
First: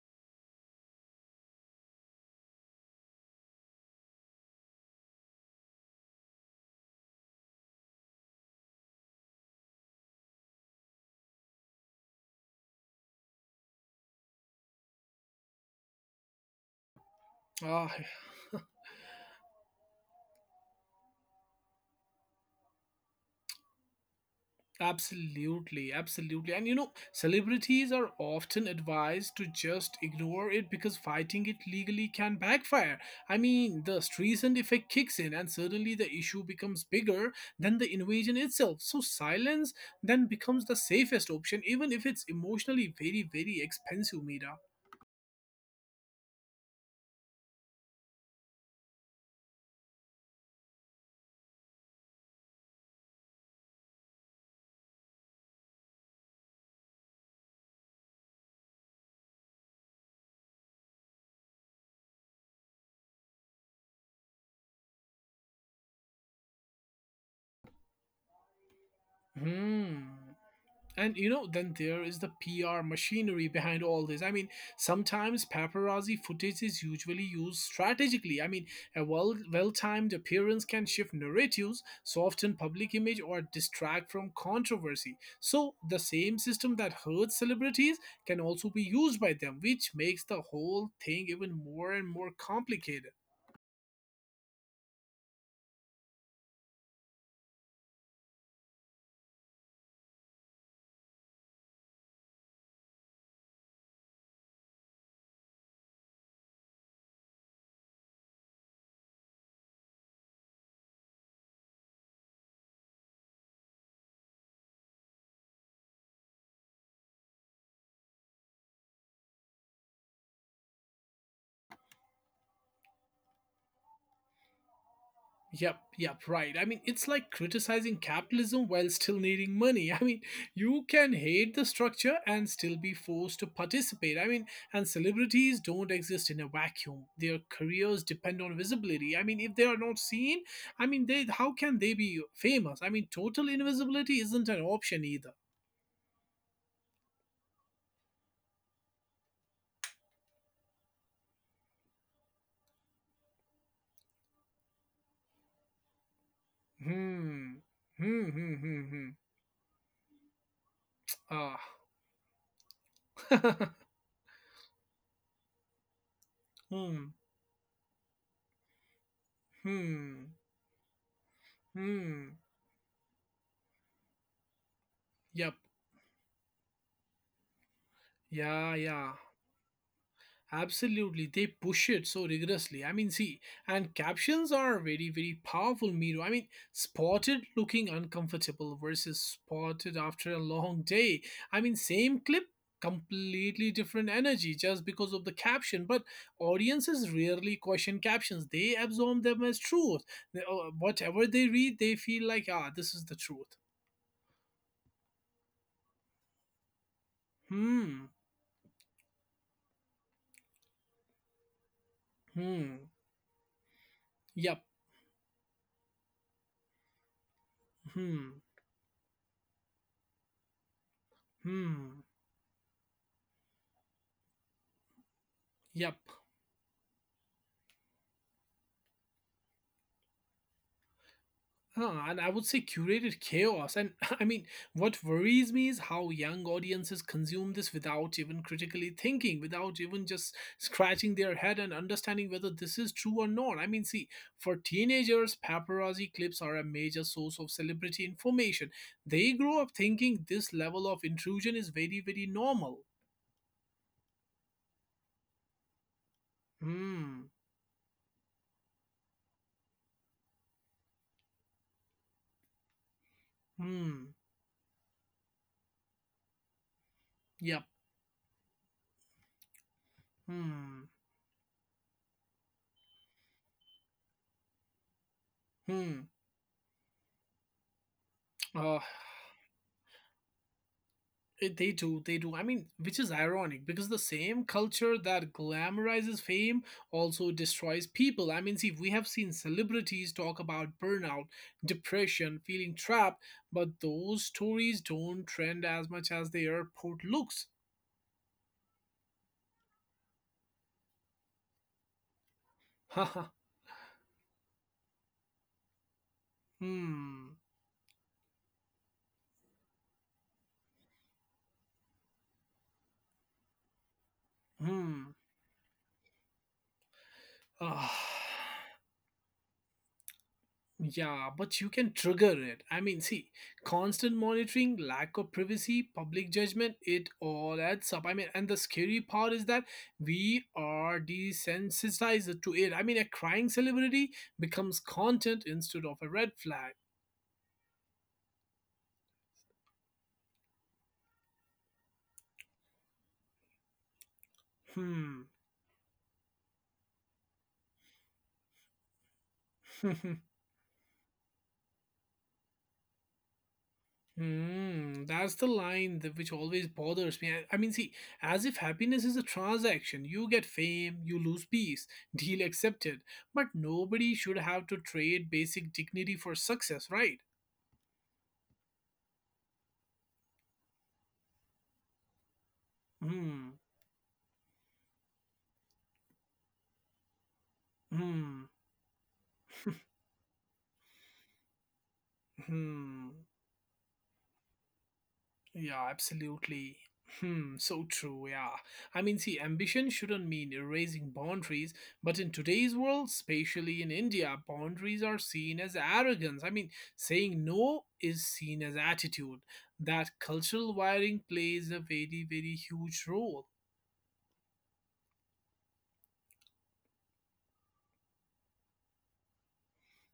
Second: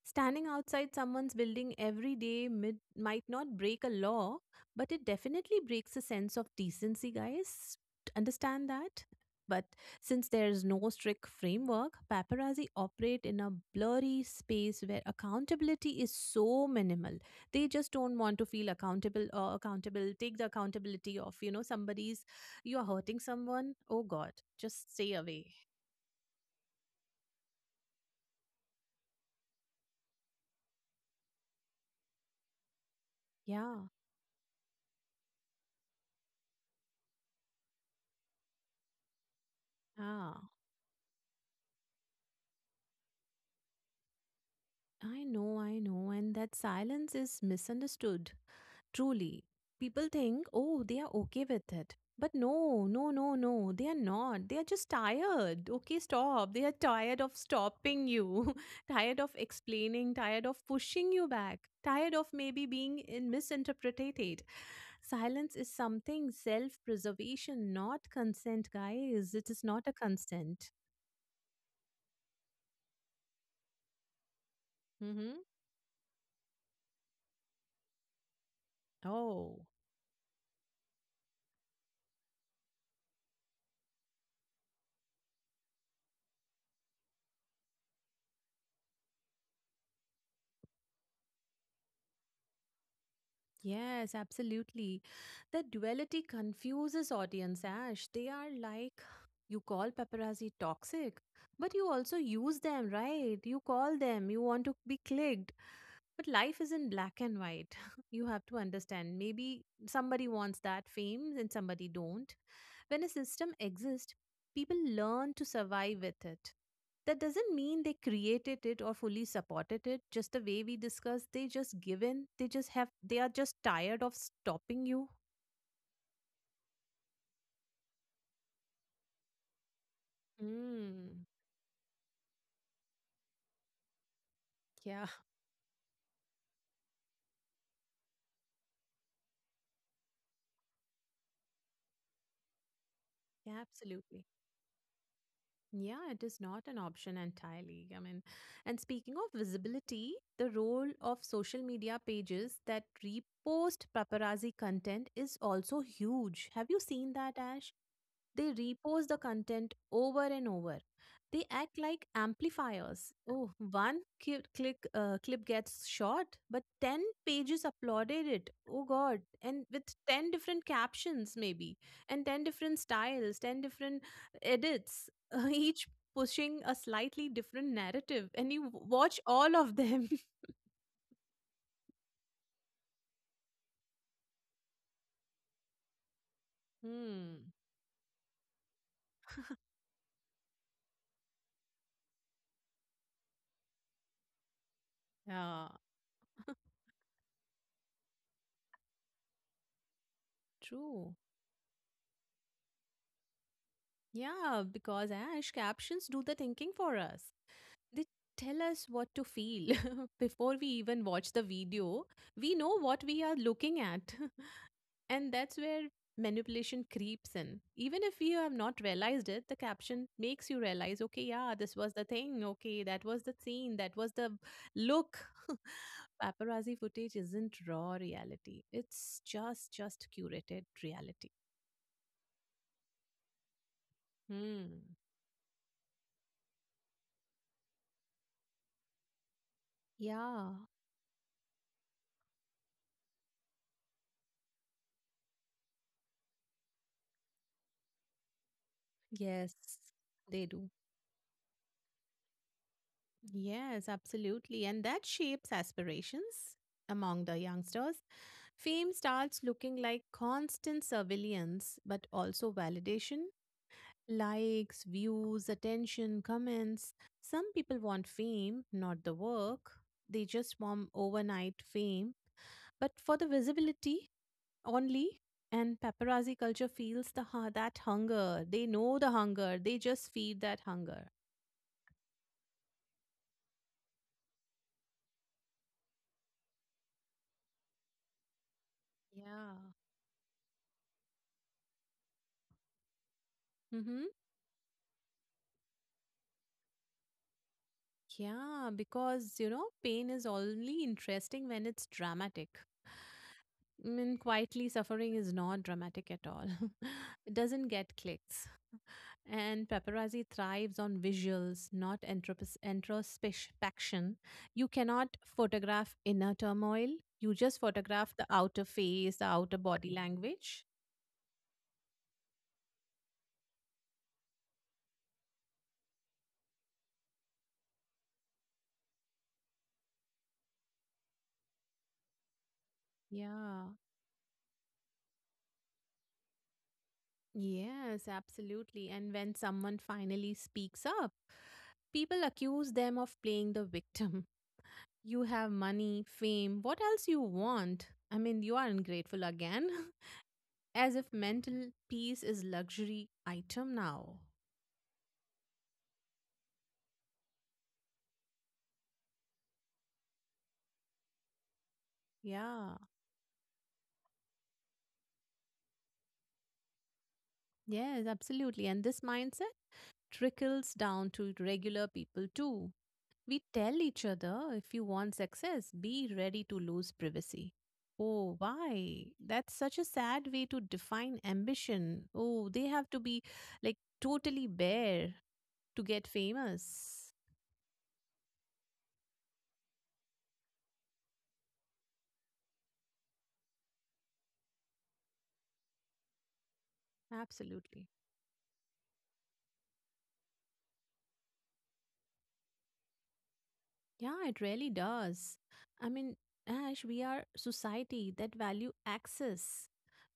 [SPEAKER 2] Standing outside someone's building every day might not break a law, but it definitely breaks a sense of decency, guys. Understand that? But since there's no strict framework, paparazzi operate in a blurry space where accountability is so minimal. They
[SPEAKER 1] Ah,
[SPEAKER 2] just don't want to feel accountable or accountable, take the accountability of, you know, somebody's, you are hurting someone. Oh God, just stay away.
[SPEAKER 1] absolutely, absolutely. And you know, celebrities are often advised to just ignore it because fighting it legally can backfire. I mean,
[SPEAKER 2] Yeah.
[SPEAKER 1] the Streisand effect kicks in, and suddenly the issue becomes bigger than the invasion itself. So, silence then
[SPEAKER 2] Yeah.
[SPEAKER 1] becomes the safest option, even if it's emotionally very, very expensive, Mira.
[SPEAKER 2] I know, I know. And that silence is misunderstood. Truly. People think, oh, they are okay with it. But no, no, no, no, they are not. They are just tired. Okay, stop. They are tired of stopping you, tired of explaining, tired of pushing you back, tired of maybe being in misinterpreted. Silence is something self preservation, not consent, guys. It is not a
[SPEAKER 1] Hmm.
[SPEAKER 2] consent.
[SPEAKER 1] And you know, then there is the PR machinery behind all this. I mean,
[SPEAKER 2] Mm-hmm.
[SPEAKER 1] sometimes paparazzi footage is usually used strategically. I mean, a
[SPEAKER 2] Oh.
[SPEAKER 1] well timed appearance can shift narratives, soften public image, or distract from controversy. So the same system that hurts celebrities can also be used by them, which makes the whole thing even more and more complicated.
[SPEAKER 2] Yes, absolutely. The duality confuses audience, Ash. They are like, you call paparazzi toxic, but you also use them, right? You call them, you want to be clicked. But life isn't black and white. You have to understand. Maybe somebody wants that fame and somebody don't. When a system exists, people learn to survive with it. That doesn't mean they created it or fully supported it. Just the way we discussed, they just given. They just have. They are just tired of stopping you.
[SPEAKER 1] Yep, yep, right. I mean, it's like criticizing capitalism while still needing money. I mean, you can
[SPEAKER 2] Mm.
[SPEAKER 1] hate the structure and still be forced to participate. I mean, and
[SPEAKER 2] Yeah.
[SPEAKER 1] celebrities don't exist in a vacuum. Their careers depend on visibility. I mean, if they are not seen, I mean, they how can they be famous? I mean, total
[SPEAKER 2] Yeah.
[SPEAKER 1] invisibility
[SPEAKER 2] Absolutely.
[SPEAKER 1] isn't an option either.
[SPEAKER 2] Yeah, it is not an option entirely. I mean, and speaking of visibility, the role of social media pages that repost paparazzi content is also huge. Have you seen that,
[SPEAKER 1] Hmm.
[SPEAKER 2] Ash?
[SPEAKER 1] Hmm,
[SPEAKER 2] They
[SPEAKER 1] hmm, hmm,
[SPEAKER 2] repost
[SPEAKER 1] hmm.
[SPEAKER 2] the content over and over. They
[SPEAKER 1] Ah.
[SPEAKER 2] act like amplifiers. Oh, one click clip gets shot, but 10
[SPEAKER 1] Hmm,
[SPEAKER 2] pages uploaded it. Oh god, and with 10
[SPEAKER 1] hmm,
[SPEAKER 2] different captions maybe, and
[SPEAKER 1] hmm.
[SPEAKER 2] 10 different styles, 10 different edits,
[SPEAKER 1] Yep.
[SPEAKER 2] each pushing a slightly different narrative and you
[SPEAKER 1] Yeah, yeah.
[SPEAKER 2] watch all of them.
[SPEAKER 1] Absolutely, they push it so rigorously. I mean, see, and captions are very, very powerful, Miro. I mean, spotted
[SPEAKER 2] Hmm.
[SPEAKER 1] looking uncomfortable versus spotted after a long day. I mean, same clip, completely different energy just because of the
[SPEAKER 2] Yeah,
[SPEAKER 1] caption. But audiences rarely question captions, they absorb them as truth.
[SPEAKER 2] true.
[SPEAKER 1] Whatever they read, they feel like, ah, this is the truth.
[SPEAKER 2] Yeah, because Ash captions do the thinking for us. They
[SPEAKER 1] Hmm,
[SPEAKER 2] tell us what to feel before we even watch the video. We know
[SPEAKER 1] hmm,
[SPEAKER 2] what we are looking at.
[SPEAKER 1] yep,
[SPEAKER 2] And that's where manipulation creeps in. Even if you
[SPEAKER 1] hmm,
[SPEAKER 2] have not realized it, the caption makes you realize, okay, yeah, this was the
[SPEAKER 1] hmm,
[SPEAKER 2] thing, okay, that was the scene, that was the look.
[SPEAKER 1] yep.
[SPEAKER 2] Paparazzi footage isn't raw reality. It's just curated reality.
[SPEAKER 1] Huh, and I would say curated chaos. And I mean,
[SPEAKER 2] Hmm.
[SPEAKER 1] what worries me is how young audiences consume this without even critically thinking, without even just
[SPEAKER 2] Yeah.
[SPEAKER 1] scratching their head and understanding whether this is true or not. I mean, see, for teenagers, paparazzi clips are a major source of celebrity information. They
[SPEAKER 2] Yes,
[SPEAKER 1] grow up thinking
[SPEAKER 2] they
[SPEAKER 1] this
[SPEAKER 2] do.
[SPEAKER 1] level of intrusion is very, very normal.
[SPEAKER 2] Yes, absolutely. And that shapes aspirations among
[SPEAKER 1] Hmm,
[SPEAKER 2] the youngsters. Fame starts looking like constant surveillance, but also validation
[SPEAKER 1] hmm,
[SPEAKER 2] likes, views, attention, comments. Some
[SPEAKER 1] yep,
[SPEAKER 2] people want fame, not the work. They just
[SPEAKER 1] hmm,
[SPEAKER 2] want overnight fame, but for the visibility only. And
[SPEAKER 1] hmm.
[SPEAKER 2] paparazzi culture feels that hunger. They
[SPEAKER 1] Uh,
[SPEAKER 2] know the hunger. They just feed that hunger.
[SPEAKER 1] They do, they do. I mean, which is ironic because the same culture that glamorizes fame also destroys people. I mean, see, we have seen
[SPEAKER 2] Yeah.
[SPEAKER 1] celebrities talk about burnout, depression, feeling trapped, but
[SPEAKER 2] Mm-hmm.
[SPEAKER 1] those stories don't trend as much as the airport looks.
[SPEAKER 2] Yeah, because you know, pain is only interesting when it's dramatic.
[SPEAKER 1] Haha.
[SPEAKER 2] I mean, quietly suffering is not dramatic at all. It
[SPEAKER 1] Hmm.
[SPEAKER 2] doesn't get clicks. And paparazzi thrives on visuals, not introspection. You cannot
[SPEAKER 1] Hmm.
[SPEAKER 2] photograph inner turmoil. You just
[SPEAKER 1] Ah.
[SPEAKER 2] photograph the outer face, the outer body language.
[SPEAKER 1] Yeah, but you can trigger it. I mean, see, constant monitoring, lack of privacy, public judgment, it all adds up. I mean, and the scary part is that we are desensitized to it. I mean, a crying
[SPEAKER 2] Yeah.
[SPEAKER 1] celebrity becomes content instead of a red flag.
[SPEAKER 2] Yes, absolutely. And when someone finally speaks up, people accuse them of playing the victim you
[SPEAKER 1] Hmm.
[SPEAKER 2] have money, fame, what else you want? I mean, you are ungrateful again. As if mental peace is luxury item now.
[SPEAKER 1] Hmm, that's the line that, which always bothers me. I mean, see, as if happiness is a transaction. You get fame, you lose peace, deal
[SPEAKER 2] Yeah.
[SPEAKER 1] accepted. But nobody should have to trade basic dignity for success, right?
[SPEAKER 2] Yes, absolutely. And this mindset trickles down to regular people too. We
[SPEAKER 1] Hmm,
[SPEAKER 2] tell each other if you want success, be ready to lose privacy. Oh,
[SPEAKER 1] hmm,
[SPEAKER 2] why? That's such a sad way to define ambition. Oh, they have to
[SPEAKER 1] hmm.
[SPEAKER 2] be like totally bare to
[SPEAKER 1] Yeah,
[SPEAKER 2] get
[SPEAKER 1] absolutely.
[SPEAKER 2] famous.
[SPEAKER 1] Hmm, so true, yeah. I mean, see, ambition shouldn't mean erasing boundaries, but in today's world, especially in India, boundaries are seen as arrogance. I mean, saying
[SPEAKER 2] Absolutely.
[SPEAKER 1] no is seen as attitude. That cultural wiring plays a very, very huge role.
[SPEAKER 2] Yeah, it really does. I mean, Ash, we are society that value access.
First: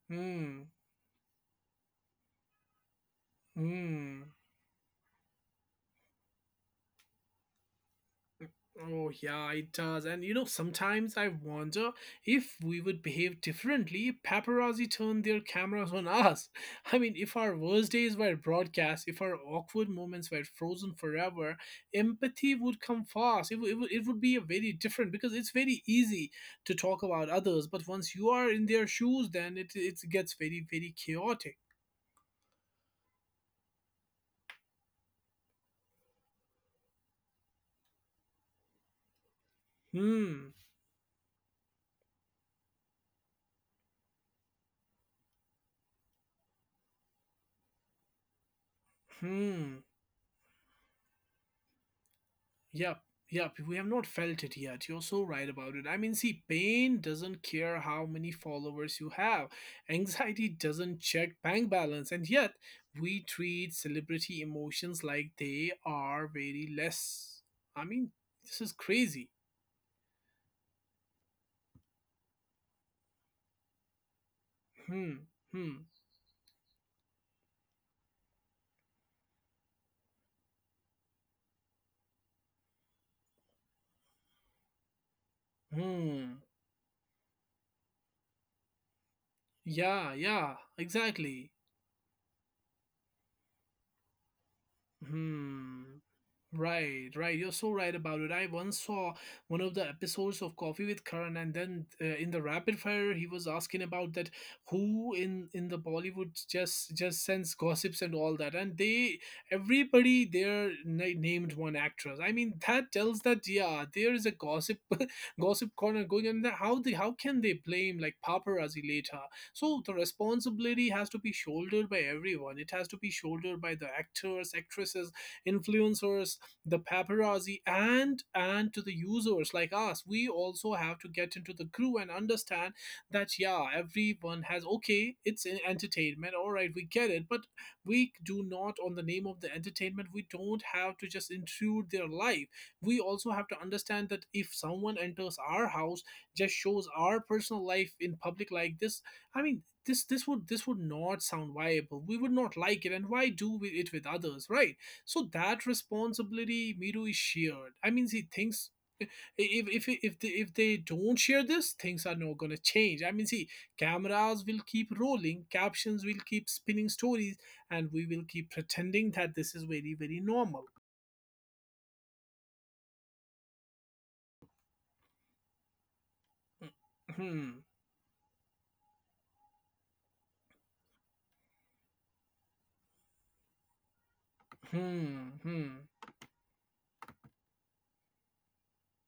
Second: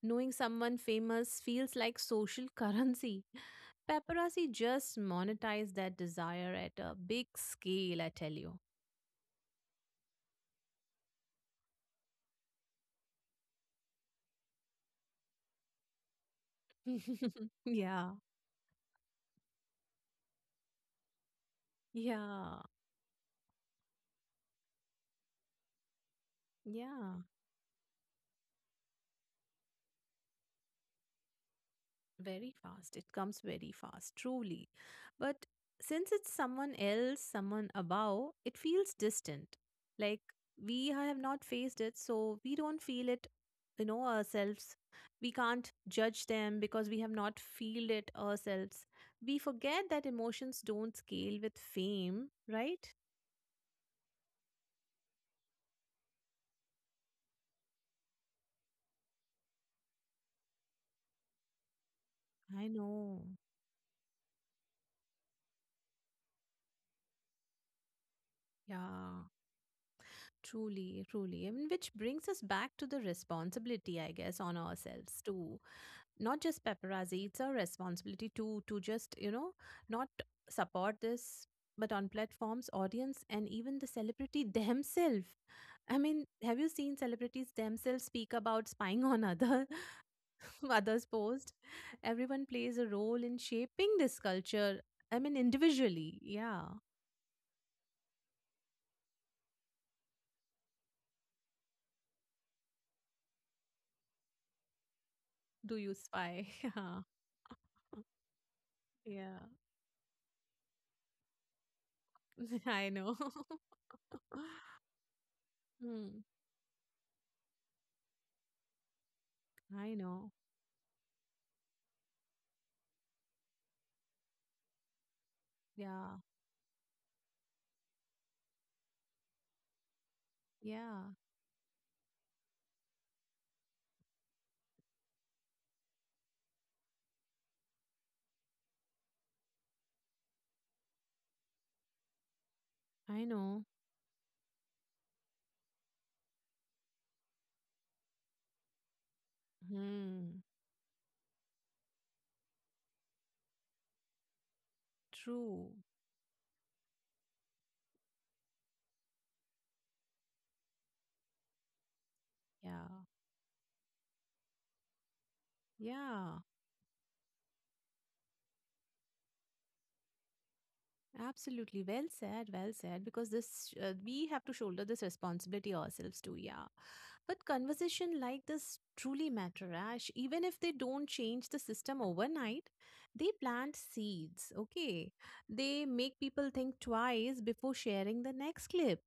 [SPEAKER 2] Knowing
[SPEAKER 1] Hmm,
[SPEAKER 2] someone famous feels like social currency.
[SPEAKER 1] hmm.
[SPEAKER 2] Paparazzi just monetize that desire at a big scale, I tell you.
[SPEAKER 1] Oh, yeah, it does. And you know, sometimes I wonder if we would behave differently if paparazzi turned their cameras on us. I mean, if our worst
[SPEAKER 2] Yeah,
[SPEAKER 1] days were broadcast, if our awkward moments were frozen forever, empathy
[SPEAKER 2] yeah,
[SPEAKER 1] would come fast. It would be a very different because it's very easy to talk
[SPEAKER 2] yeah.
[SPEAKER 1] about others, but once you are in their shoes, then it gets very, very chaotic.
[SPEAKER 2] Very fast. It comes very fast, truly. But since it's someone else, someone above, it feels distant. Like
[SPEAKER 1] Hmm,
[SPEAKER 2] we have not faced it, so we don't feel it, you know, ourselves. We can't judge them because we have not feel it ourselves. We forget
[SPEAKER 1] hmm.
[SPEAKER 2] that emotions don't scale with fame, right?
[SPEAKER 1] Yep, yep, we have not felt it yet. You're so right about it. I mean, see, pain doesn't care how many followers you have, anxiety doesn't check bank balance, and yet
[SPEAKER 2] I
[SPEAKER 1] we
[SPEAKER 2] know.
[SPEAKER 1] treat celebrity emotions like they are very less. I mean, this is
[SPEAKER 2] Yeah.
[SPEAKER 1] crazy.
[SPEAKER 2] Truly, truly. I mean, which brings us back to the responsibility, I guess, on ourselves
[SPEAKER 1] Hmm,
[SPEAKER 2] too
[SPEAKER 1] hmm,
[SPEAKER 2] not just paparazzi it's our responsibility to just you know not support this but on platforms audience and even the celebrity themselves. I mean
[SPEAKER 1] hmm.
[SPEAKER 2] have you seen celebrities themselves speak about spying on other
[SPEAKER 1] Yeah, yeah,
[SPEAKER 2] others
[SPEAKER 1] exactly.
[SPEAKER 2] post everyone plays a role in shaping this culture. I mean
[SPEAKER 1] Hmm.
[SPEAKER 2] individually yeah
[SPEAKER 1] Right, right. You're so right about it. I once saw one of the episodes of Coffee with Karan, and then in the rapid fire, he was asking about that who in
[SPEAKER 2] do
[SPEAKER 1] the
[SPEAKER 2] you
[SPEAKER 1] Bollywood
[SPEAKER 2] spy
[SPEAKER 1] just
[SPEAKER 2] yeah
[SPEAKER 1] just sends gossips and all that, and they
[SPEAKER 2] yeah
[SPEAKER 1] everybody there named one actress. I mean,
[SPEAKER 2] I
[SPEAKER 1] that
[SPEAKER 2] know.
[SPEAKER 1] tells that yeah, there is a gossip gossip corner
[SPEAKER 2] Hmm.
[SPEAKER 1] going on. That how they how can they blame like paparazzi later? So the
[SPEAKER 2] I know.
[SPEAKER 1] responsibility has to be shouldered by everyone. It has to be shouldered by the actors, actresses,
[SPEAKER 2] Yeah.
[SPEAKER 1] influencers, the paparazzi, and to the users like us. We also have to
[SPEAKER 2] Yeah.
[SPEAKER 1] get into the crew and understand that yeah, everyone has, okay, it's an entertainment, all right, we get it, but we do not on the name of the entertainment, we don't have to just intrude their life. We
[SPEAKER 2] I
[SPEAKER 1] also have to
[SPEAKER 2] know.
[SPEAKER 1] understand that if someone enters our house, just shows our personal life in public like this, I mean, this
[SPEAKER 2] Hmm.
[SPEAKER 1] would, this would not sound viable. We would not like it, and why do we it with others, right? So that
[SPEAKER 2] True.
[SPEAKER 1] responsibility, Miru, is shared. I mean, see, things. If they don't share this, things are not gonna
[SPEAKER 2] Yeah.
[SPEAKER 1] change. I mean, see, cameras will keep rolling, captions will
[SPEAKER 2] Yeah.
[SPEAKER 1] keep spinning stories, and we will keep pretending that this is very, very normal.
[SPEAKER 2] Absolutely. Well said. Well said. Because this, we have to shoulder this responsibility ourselves too. Yeah. But
[SPEAKER 1] Mm-hmm.
[SPEAKER 2] conversation like this truly matter, Ash. Even if they don't change the system overnight, they plant seeds. Okay.
[SPEAKER 1] Hmm. Hmm. Hmm.
[SPEAKER 2] They make people think twice before sharing the next clip.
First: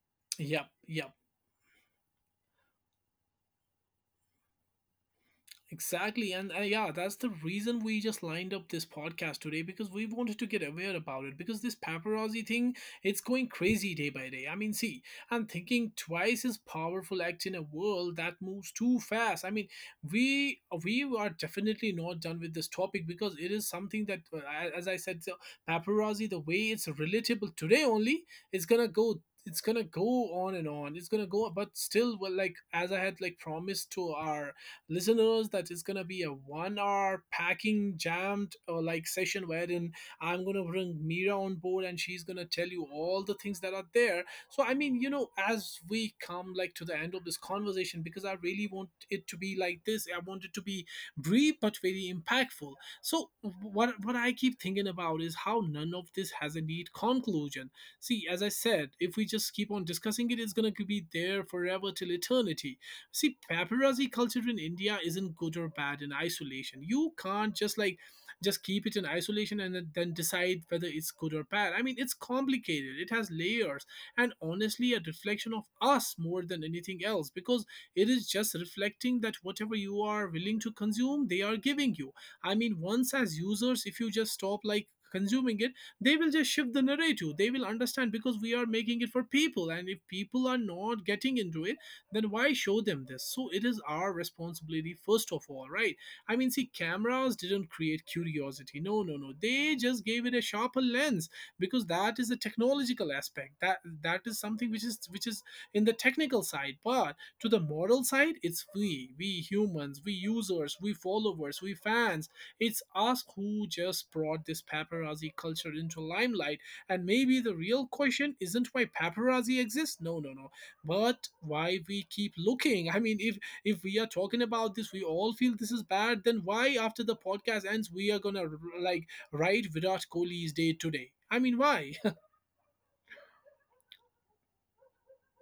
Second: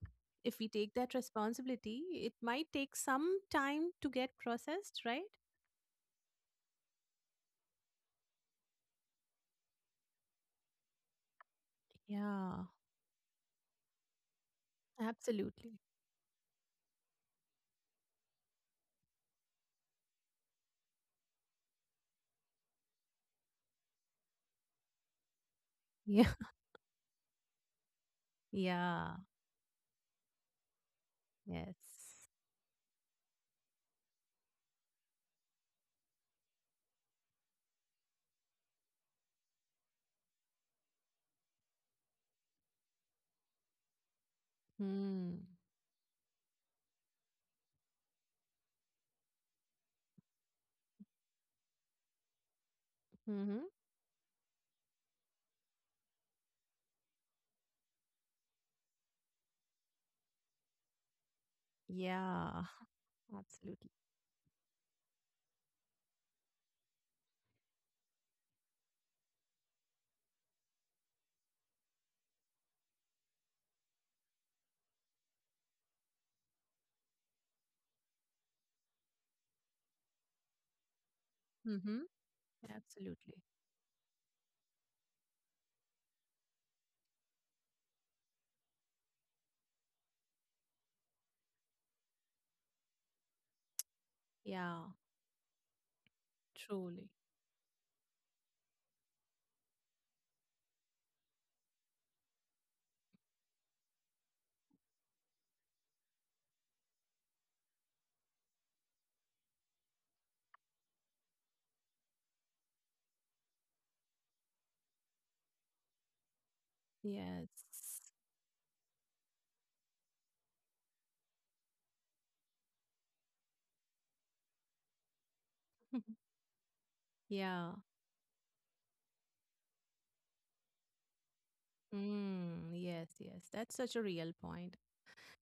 [SPEAKER 2] If we
[SPEAKER 1] Yep.
[SPEAKER 2] take
[SPEAKER 1] Yep.
[SPEAKER 2] that responsibility, it might take some time to get processed, right?
[SPEAKER 1] Exactly. And yeah, that's the reason we just lined up this podcast today, because we wanted to get aware about it, because this paparazzi
[SPEAKER 2] Yeah.
[SPEAKER 1] thing, it's going crazy day by day. I mean, see, and
[SPEAKER 2] Absolutely.
[SPEAKER 1] thinking twice is powerful act in a world that moves too fast. I mean, we are definitely not done with this topic, because it is something that as I said, so paparazzi,
[SPEAKER 2] Yeah.
[SPEAKER 1] the way it's relatable today only, it's going to
[SPEAKER 2] Yeah.
[SPEAKER 1] go, it's gonna go on and on. It's gonna go, but still,
[SPEAKER 2] Yes.
[SPEAKER 1] well, like as I had like promised to our listeners that it's gonna be a 1 hour packing jammed or like session wherein I'm gonna bring Mira on board, and she's gonna tell you all the things that are there. So I mean, you know,
[SPEAKER 2] Mm.
[SPEAKER 1] as we come like to the end of this conversation, because I really want it to be like this, I want it to be brief but very impactful. So
[SPEAKER 2] Mm-hmm.
[SPEAKER 1] what I keep thinking about is how none of this has a neat conclusion. See, as I said, if we just keep on discussing it, it's gonna be there forever till
[SPEAKER 2] Yeah,
[SPEAKER 1] eternity. See,
[SPEAKER 2] absolutely.
[SPEAKER 1] paparazzi culture in India isn't good or bad in isolation. You can't just like just keep it in isolation and then decide whether it's good or bad. I mean, it's complicated. It has layers, and honestly a reflection of us more than anything else, because it is just reflecting that whatever you are willing to consume, they are giving
[SPEAKER 2] Mm-hmm.
[SPEAKER 1] you. I mean, once as
[SPEAKER 2] Absolutely.
[SPEAKER 1] users, if you just stop like consuming it, they will just shift the narrative. They will understand, because we are making it for people. And if people are not getting into it, then why show them this? So it is our
[SPEAKER 2] Yeah,
[SPEAKER 1] responsibility, first of all, right? I mean, see,
[SPEAKER 2] truly.
[SPEAKER 1] cameras didn't create curiosity. No, no, no. They just gave it a sharper lens, because that is a technological aspect. That is something which is in the technical side. But to the moral side, it's we humans, we users, we followers, we fans. It's us who just brought this paparazzi culture into limelight. And maybe the real
[SPEAKER 2] Yes.
[SPEAKER 1] question isn't why paparazzi exists. No, no, no, but why we keep looking. I mean, if we are talking about this, we all feel this is bad, then why after the podcast
[SPEAKER 2] Yeah.
[SPEAKER 1] ends we are gonna like write Virat Kohli's day today, I mean, why?
[SPEAKER 2] Mm, yes, yes. That's such a real point.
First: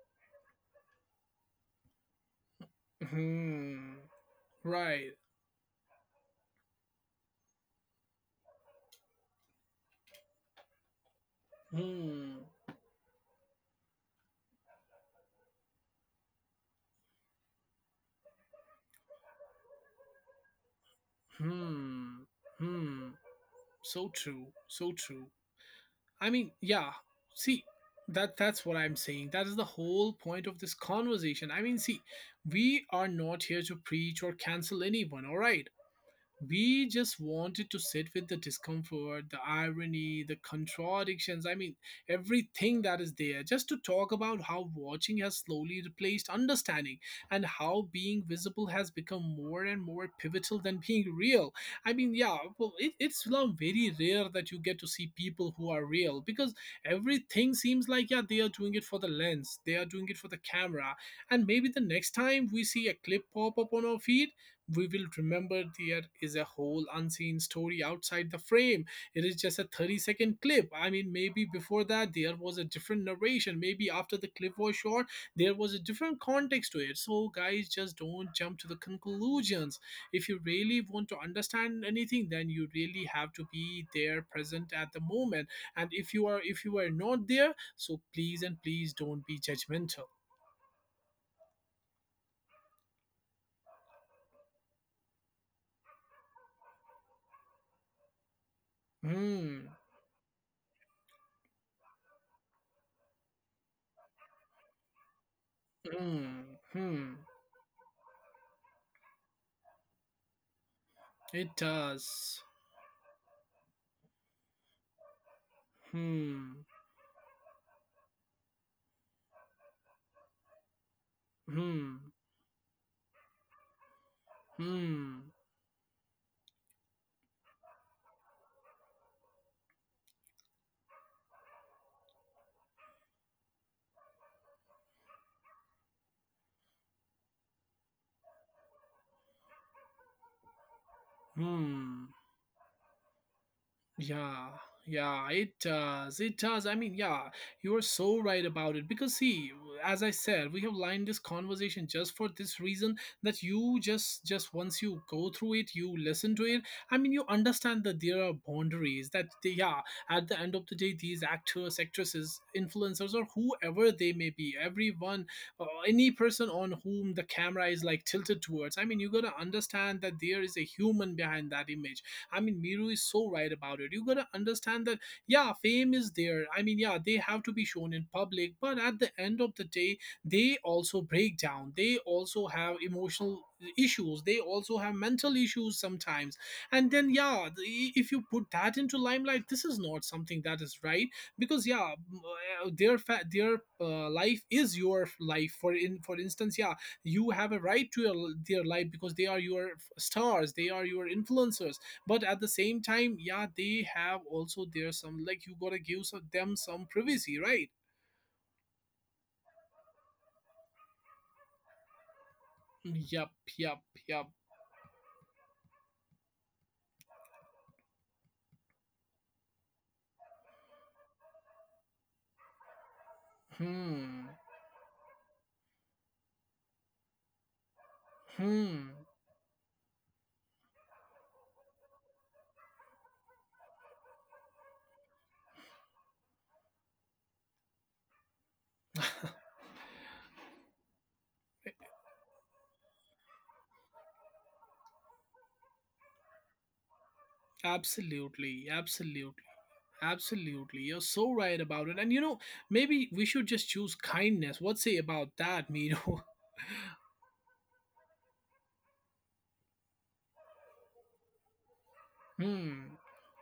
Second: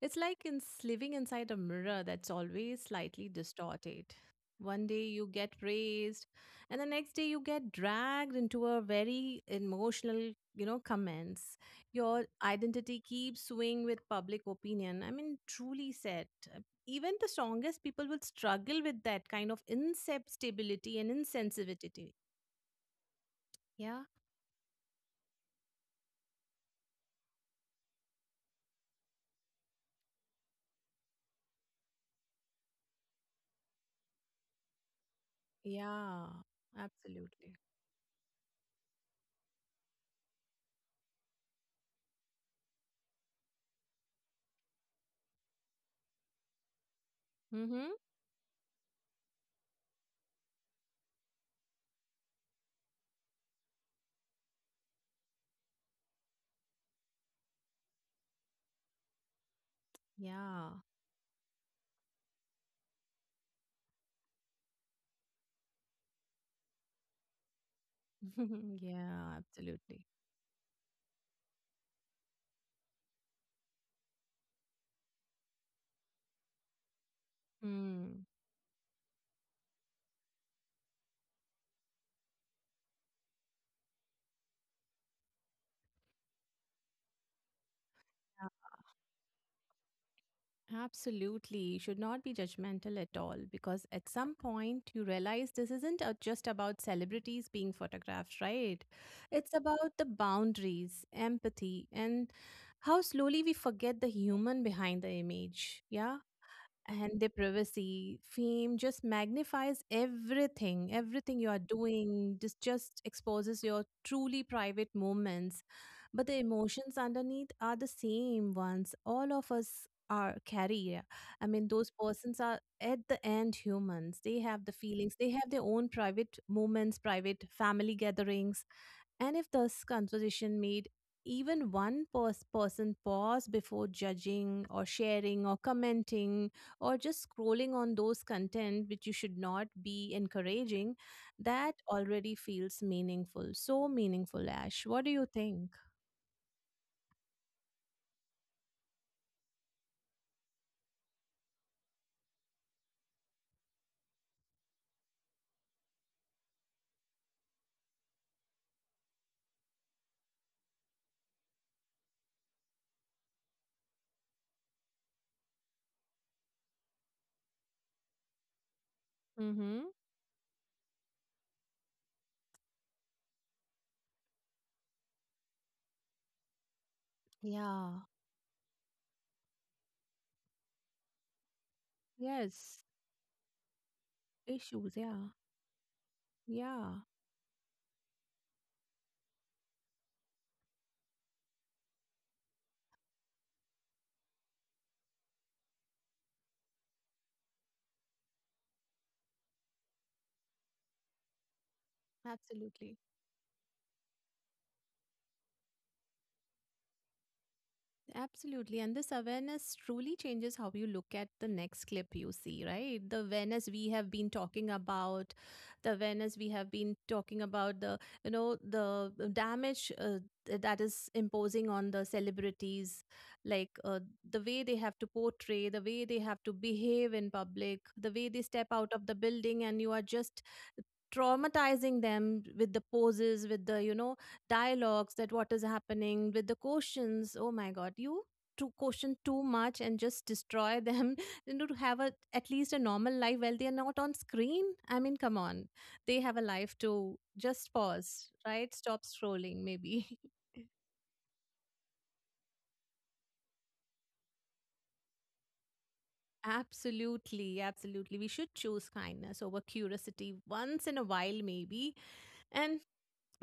[SPEAKER 2] It's like in living inside a mirror that's always slightly
[SPEAKER 1] Hmm,
[SPEAKER 2] distorted. One day
[SPEAKER 1] right.
[SPEAKER 2] you get praised, and the next day you get dragged into a very emotional, you know, comments. Your
[SPEAKER 1] Hmm,
[SPEAKER 2] identity keeps swinging with public opinion. I mean, truly said. uh, Even the strongest people will struggle with that kind of insusceptibility and
[SPEAKER 1] hmm,
[SPEAKER 2] insensitivity.
[SPEAKER 1] hmm.
[SPEAKER 2] Yeah,
[SPEAKER 1] So true, so true. I mean, yeah. See, that's what I'm saying. That is the whole point of this conversation. I mean, see, we are not here to preach or cancel anyone, all right?
[SPEAKER 2] yeah,
[SPEAKER 1] We just
[SPEAKER 2] absolutely.
[SPEAKER 1] wanted to sit with the discomfort, the irony, the contradictions. I mean, everything that is there, just to talk about how watching has slowly replaced understanding, and how
[SPEAKER 2] Mm-hmm.
[SPEAKER 1] being visible has become more and more pivotal than being real. I mean, yeah, well, it's now very rare that you get to see people who are real, because everything seems like, yeah, they are doing it for the lens, they are doing it for the
[SPEAKER 2] Yeah,
[SPEAKER 1] camera. And maybe the next time we see a clip pop up on our feed, we will remember there is a whole unseen story outside the frame. It
[SPEAKER 2] yeah,
[SPEAKER 1] is just a 30
[SPEAKER 2] absolutely.
[SPEAKER 1] second clip. I mean, maybe before that there was a different narration. Maybe after the clip was short, there was a different context to it. So, guys, just
[SPEAKER 2] Mm.
[SPEAKER 1] don't jump to the conclusions. If you really want to understand anything, then you really have to be there present at the moment. And if you are, if you are not there, so please and please don't be judgmental.
[SPEAKER 2] Absolutely. You should not be judgmental at all because at some point you realize this isn't just about celebrities being photographed, right? It's
[SPEAKER 1] Hmm.
[SPEAKER 2] about the boundaries, empathy, and how slowly we forget the human behind the image. Yeah,
[SPEAKER 1] Hmm. Hmm.
[SPEAKER 2] and their privacy fame just magnifies everything everything you
[SPEAKER 1] It
[SPEAKER 2] are doing
[SPEAKER 1] does.
[SPEAKER 2] just exposes your truly private moments, but the
[SPEAKER 1] Hmm.
[SPEAKER 2] emotions underneath are the same ones all of us are carry. I mean those
[SPEAKER 1] Hmm.
[SPEAKER 2] persons are at the end humans, they have the feelings, they
[SPEAKER 1] Hmm.
[SPEAKER 2] have their own private moments, private family gatherings. And if this conversation made even one person pause before judging or sharing or commenting or just scrolling on those content which you should not be encouraging, that
[SPEAKER 1] Hmm.
[SPEAKER 2] already feels meaningful. So meaningful,
[SPEAKER 1] Yeah,
[SPEAKER 2] Ash. What do you
[SPEAKER 1] yeah, it
[SPEAKER 2] think?
[SPEAKER 1] does. It does. I mean, yeah, you are so right about it. Because, see, as I said, we have lined this conversation just for this reason, that you just once you go through it, you listen to it. I mean, you understand that there are boundaries, that, they, yeah, at the end of the day, these actors, actresses, influencers, or whoever they may be, everyone, any person on whom the camera is like tilted towards, I mean, you gotta
[SPEAKER 2] Mm-hmm.
[SPEAKER 1] understand that there is a human behind that image. I mean, Miru is so right about it. You gotta understand that, yeah, fame is there. I mean, yeah, they have to be
[SPEAKER 2] Yeah,
[SPEAKER 1] shown in public, but at the end of the day, they also break down. They also have
[SPEAKER 2] yes.
[SPEAKER 1] emotional issues. They also
[SPEAKER 2] Issues.
[SPEAKER 1] have
[SPEAKER 2] Yeah.
[SPEAKER 1] mental issues sometimes. And
[SPEAKER 2] Yeah.
[SPEAKER 1] then, yeah, if you put that into limelight, this is not something that is right, because, yeah, their their life is your life. For in for instance, yeah, you have a right to your, their life, because they are your stars. They are your influencers, but at the same
[SPEAKER 2] Absolutely.
[SPEAKER 1] time, yeah, they have also their some, like, you gotta give some, them some privacy, right?
[SPEAKER 2] Absolutely. And this awareness truly changes how you look at the next clip you see, right? The
[SPEAKER 1] Yup,
[SPEAKER 2] awareness
[SPEAKER 1] yup,
[SPEAKER 2] we have been
[SPEAKER 1] yup.
[SPEAKER 2] talking about, the awareness we have been talking about, the, you know, the damage that is imposing on the celebrities, like
[SPEAKER 1] Hmm.
[SPEAKER 2] the way they have to portray, the way they have to behave in public, the way they step
[SPEAKER 1] Hmm.
[SPEAKER 2] out of the building, and you are just traumatizing them with the poses, with the you know dialogues, that what is happening with the questions. Oh my god, you to question too much and just destroy them. You know, to have a at least a normal life while they are not on screen. I mean come on, they have a life to just pause,
[SPEAKER 1] Absolutely.
[SPEAKER 2] right? Stop
[SPEAKER 1] Absolutely.
[SPEAKER 2] scrolling maybe.
[SPEAKER 1] Absolutely. You're so right about it. And you know, maybe we should just choose kindness. What say about that, Miro?
[SPEAKER 2] Absolutely, absolutely. We should choose kindness over curiosity once in a while, maybe. And
[SPEAKER 1] Hmm.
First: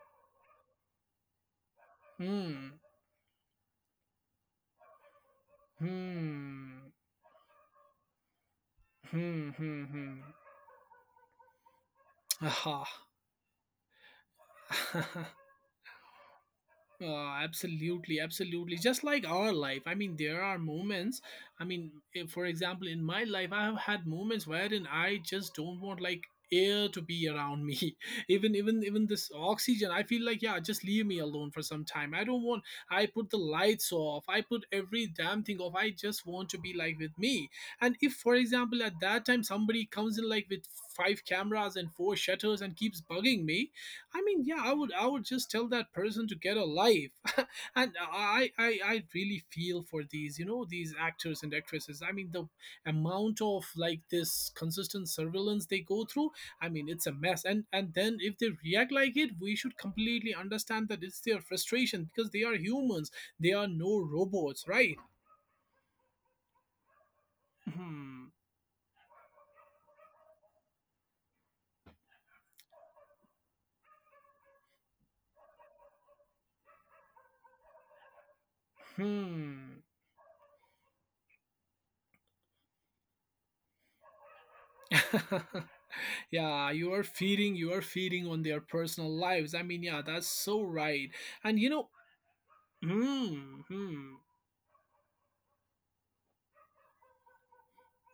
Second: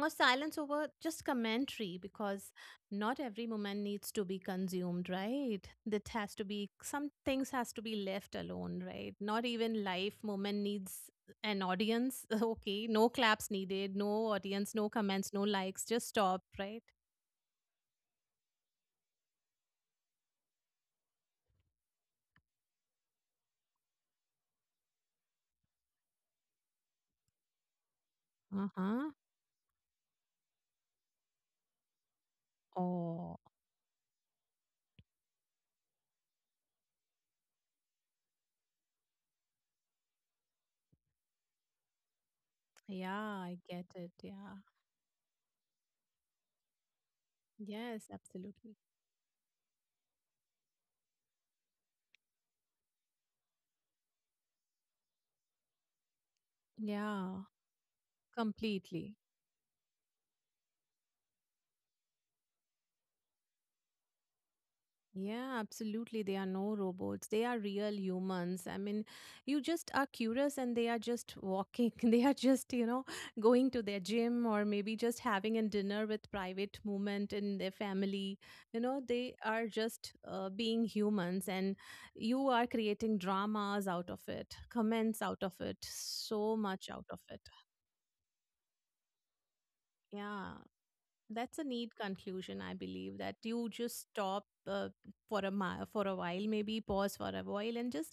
[SPEAKER 2] or silence over just commentary because
[SPEAKER 1] Hmm.
[SPEAKER 2] not every moment needs to be consumed, right? That has to be
[SPEAKER 1] Hmm.
[SPEAKER 2] some things has to be left alone, right? Not
[SPEAKER 1] Hmm.
[SPEAKER 2] even
[SPEAKER 1] Hmm.
[SPEAKER 2] life
[SPEAKER 1] Hmm.
[SPEAKER 2] moment needs an audience.
[SPEAKER 1] Aha.
[SPEAKER 2] Okay, no claps needed, no audience, no comments, no likes, just stop, right?
[SPEAKER 1] Absolutely, absolutely. Just like our life. I mean, there are moments. I mean, if, for example, in my life, I have had moments wherein I just don't want like air to be around me. Even even
[SPEAKER 2] Uh-huh.
[SPEAKER 1] this oxygen, I feel like, yeah, just leave me alone for some time. I don't want. I put the
[SPEAKER 2] Oh.
[SPEAKER 1] lights off. I put every damn thing off. I just want to be like with me. And if, for example, at that time somebody comes in like with five cameras and four shutters and keeps
[SPEAKER 2] Yeah
[SPEAKER 1] bugging
[SPEAKER 2] I
[SPEAKER 1] me,
[SPEAKER 2] get it,
[SPEAKER 1] I mean,
[SPEAKER 2] yeah.
[SPEAKER 1] yeah, I would just tell that person to get a life, and
[SPEAKER 2] Yes
[SPEAKER 1] I,
[SPEAKER 2] absolutely.
[SPEAKER 1] I I really feel for these you know these actors and actresses. I mean, the amount of like this consistent surveillance they go through. I mean, it's a
[SPEAKER 2] Yeah
[SPEAKER 1] mess. And then if they react
[SPEAKER 2] completely.
[SPEAKER 1] like it, we should completely understand that it's their frustration, because they are humans. They are no robots, right?
[SPEAKER 2] Yeah, absolutely. They are no robots. They are real
[SPEAKER 1] Hmm.
[SPEAKER 2] humans. I mean, you just are curious and they are just walking. They are just, you know, going to their gym or maybe just having a dinner with private moment in their family. You know, they are
[SPEAKER 1] Hmm.
[SPEAKER 2] just being humans and you are creating dramas out of it, comments out of it, so
[SPEAKER 1] Yeah,
[SPEAKER 2] much out of it.
[SPEAKER 1] you are feeding on their personal lives. I mean, yeah, that's
[SPEAKER 2] Yeah,
[SPEAKER 1] so right. And
[SPEAKER 2] that's a
[SPEAKER 1] you know,
[SPEAKER 2] neat conclusion I believe, that
[SPEAKER 1] hmm.
[SPEAKER 2] you just
[SPEAKER 1] Hmm.
[SPEAKER 2] stop for a for a while, maybe pause for a while and just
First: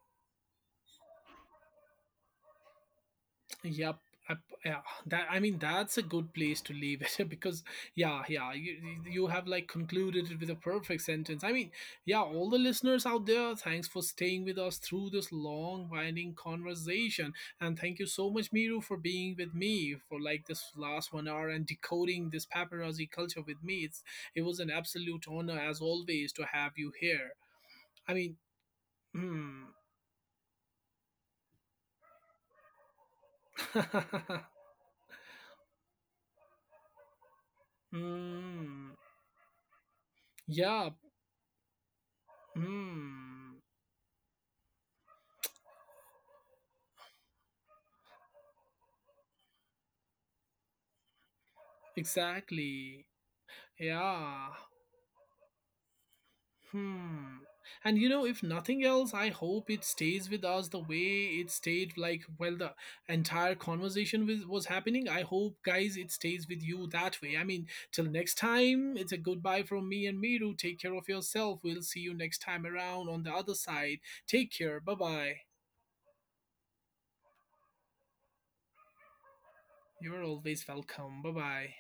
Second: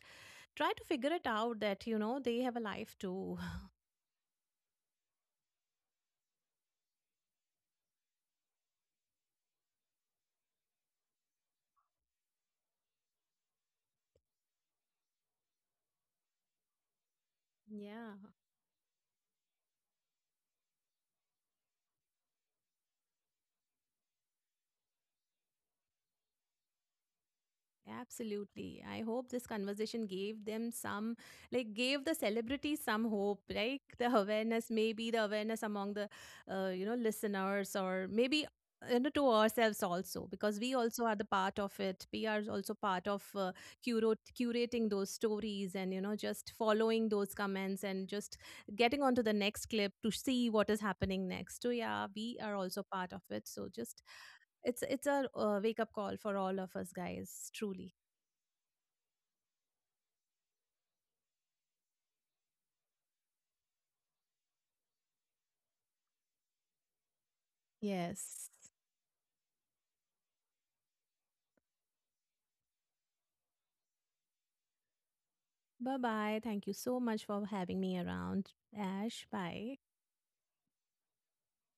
[SPEAKER 2] try to figure it out that you know they have a life too.
[SPEAKER 1] Yep. Yep. Yeah. That. I mean, that's a good place to leave it because, yeah, yeah. You have like concluded it with a perfect sentence. I mean, yeah. All the listeners out there, thanks for staying with us through this long, winding conversation, and thank you
[SPEAKER 2] Yeah.
[SPEAKER 1] so much, Miru, for being with me for like this last 1 hour and decoding this paparazzi culture with me. It's it was an absolute honor as always to have you here. I mean,
[SPEAKER 2] Absolutely. I hope this
[SPEAKER 1] hmm.
[SPEAKER 2] conversation gave them some, like, gave the celebrities some hope, like the awareness, maybe the awareness among the, you know, listeners, or maybe
[SPEAKER 1] Hmm.
[SPEAKER 2] you know, to ourselves also, because we
[SPEAKER 1] Yeah.
[SPEAKER 2] also are the part of it. We are also part of
[SPEAKER 1] Hmm.
[SPEAKER 2] curating those stories and, you know, just following those comments and just getting on to the next clip to see what is happening next. So, yeah, we are also
[SPEAKER 1] Exactly.
[SPEAKER 2] part of it. So, just
[SPEAKER 1] Yeah.
[SPEAKER 2] it's a wake up call for all of us
[SPEAKER 1] Hmm.
[SPEAKER 2] guys, truly.
[SPEAKER 1] And you know, if nothing else, I hope it stays with us the way it stayed. Like, well, the entire conversation with was happening. I hope, guys, it stays with you that way. I mean, till next
[SPEAKER 2] Yes.
[SPEAKER 1] time, it's a goodbye from me and Miru. Take care of yourself. We'll see you next time around on the other side. Take care. Bye bye.
[SPEAKER 2] Bye bye. Thank you so much for having me around. Ash, bye.
[SPEAKER 1] You're always welcome. Bye bye.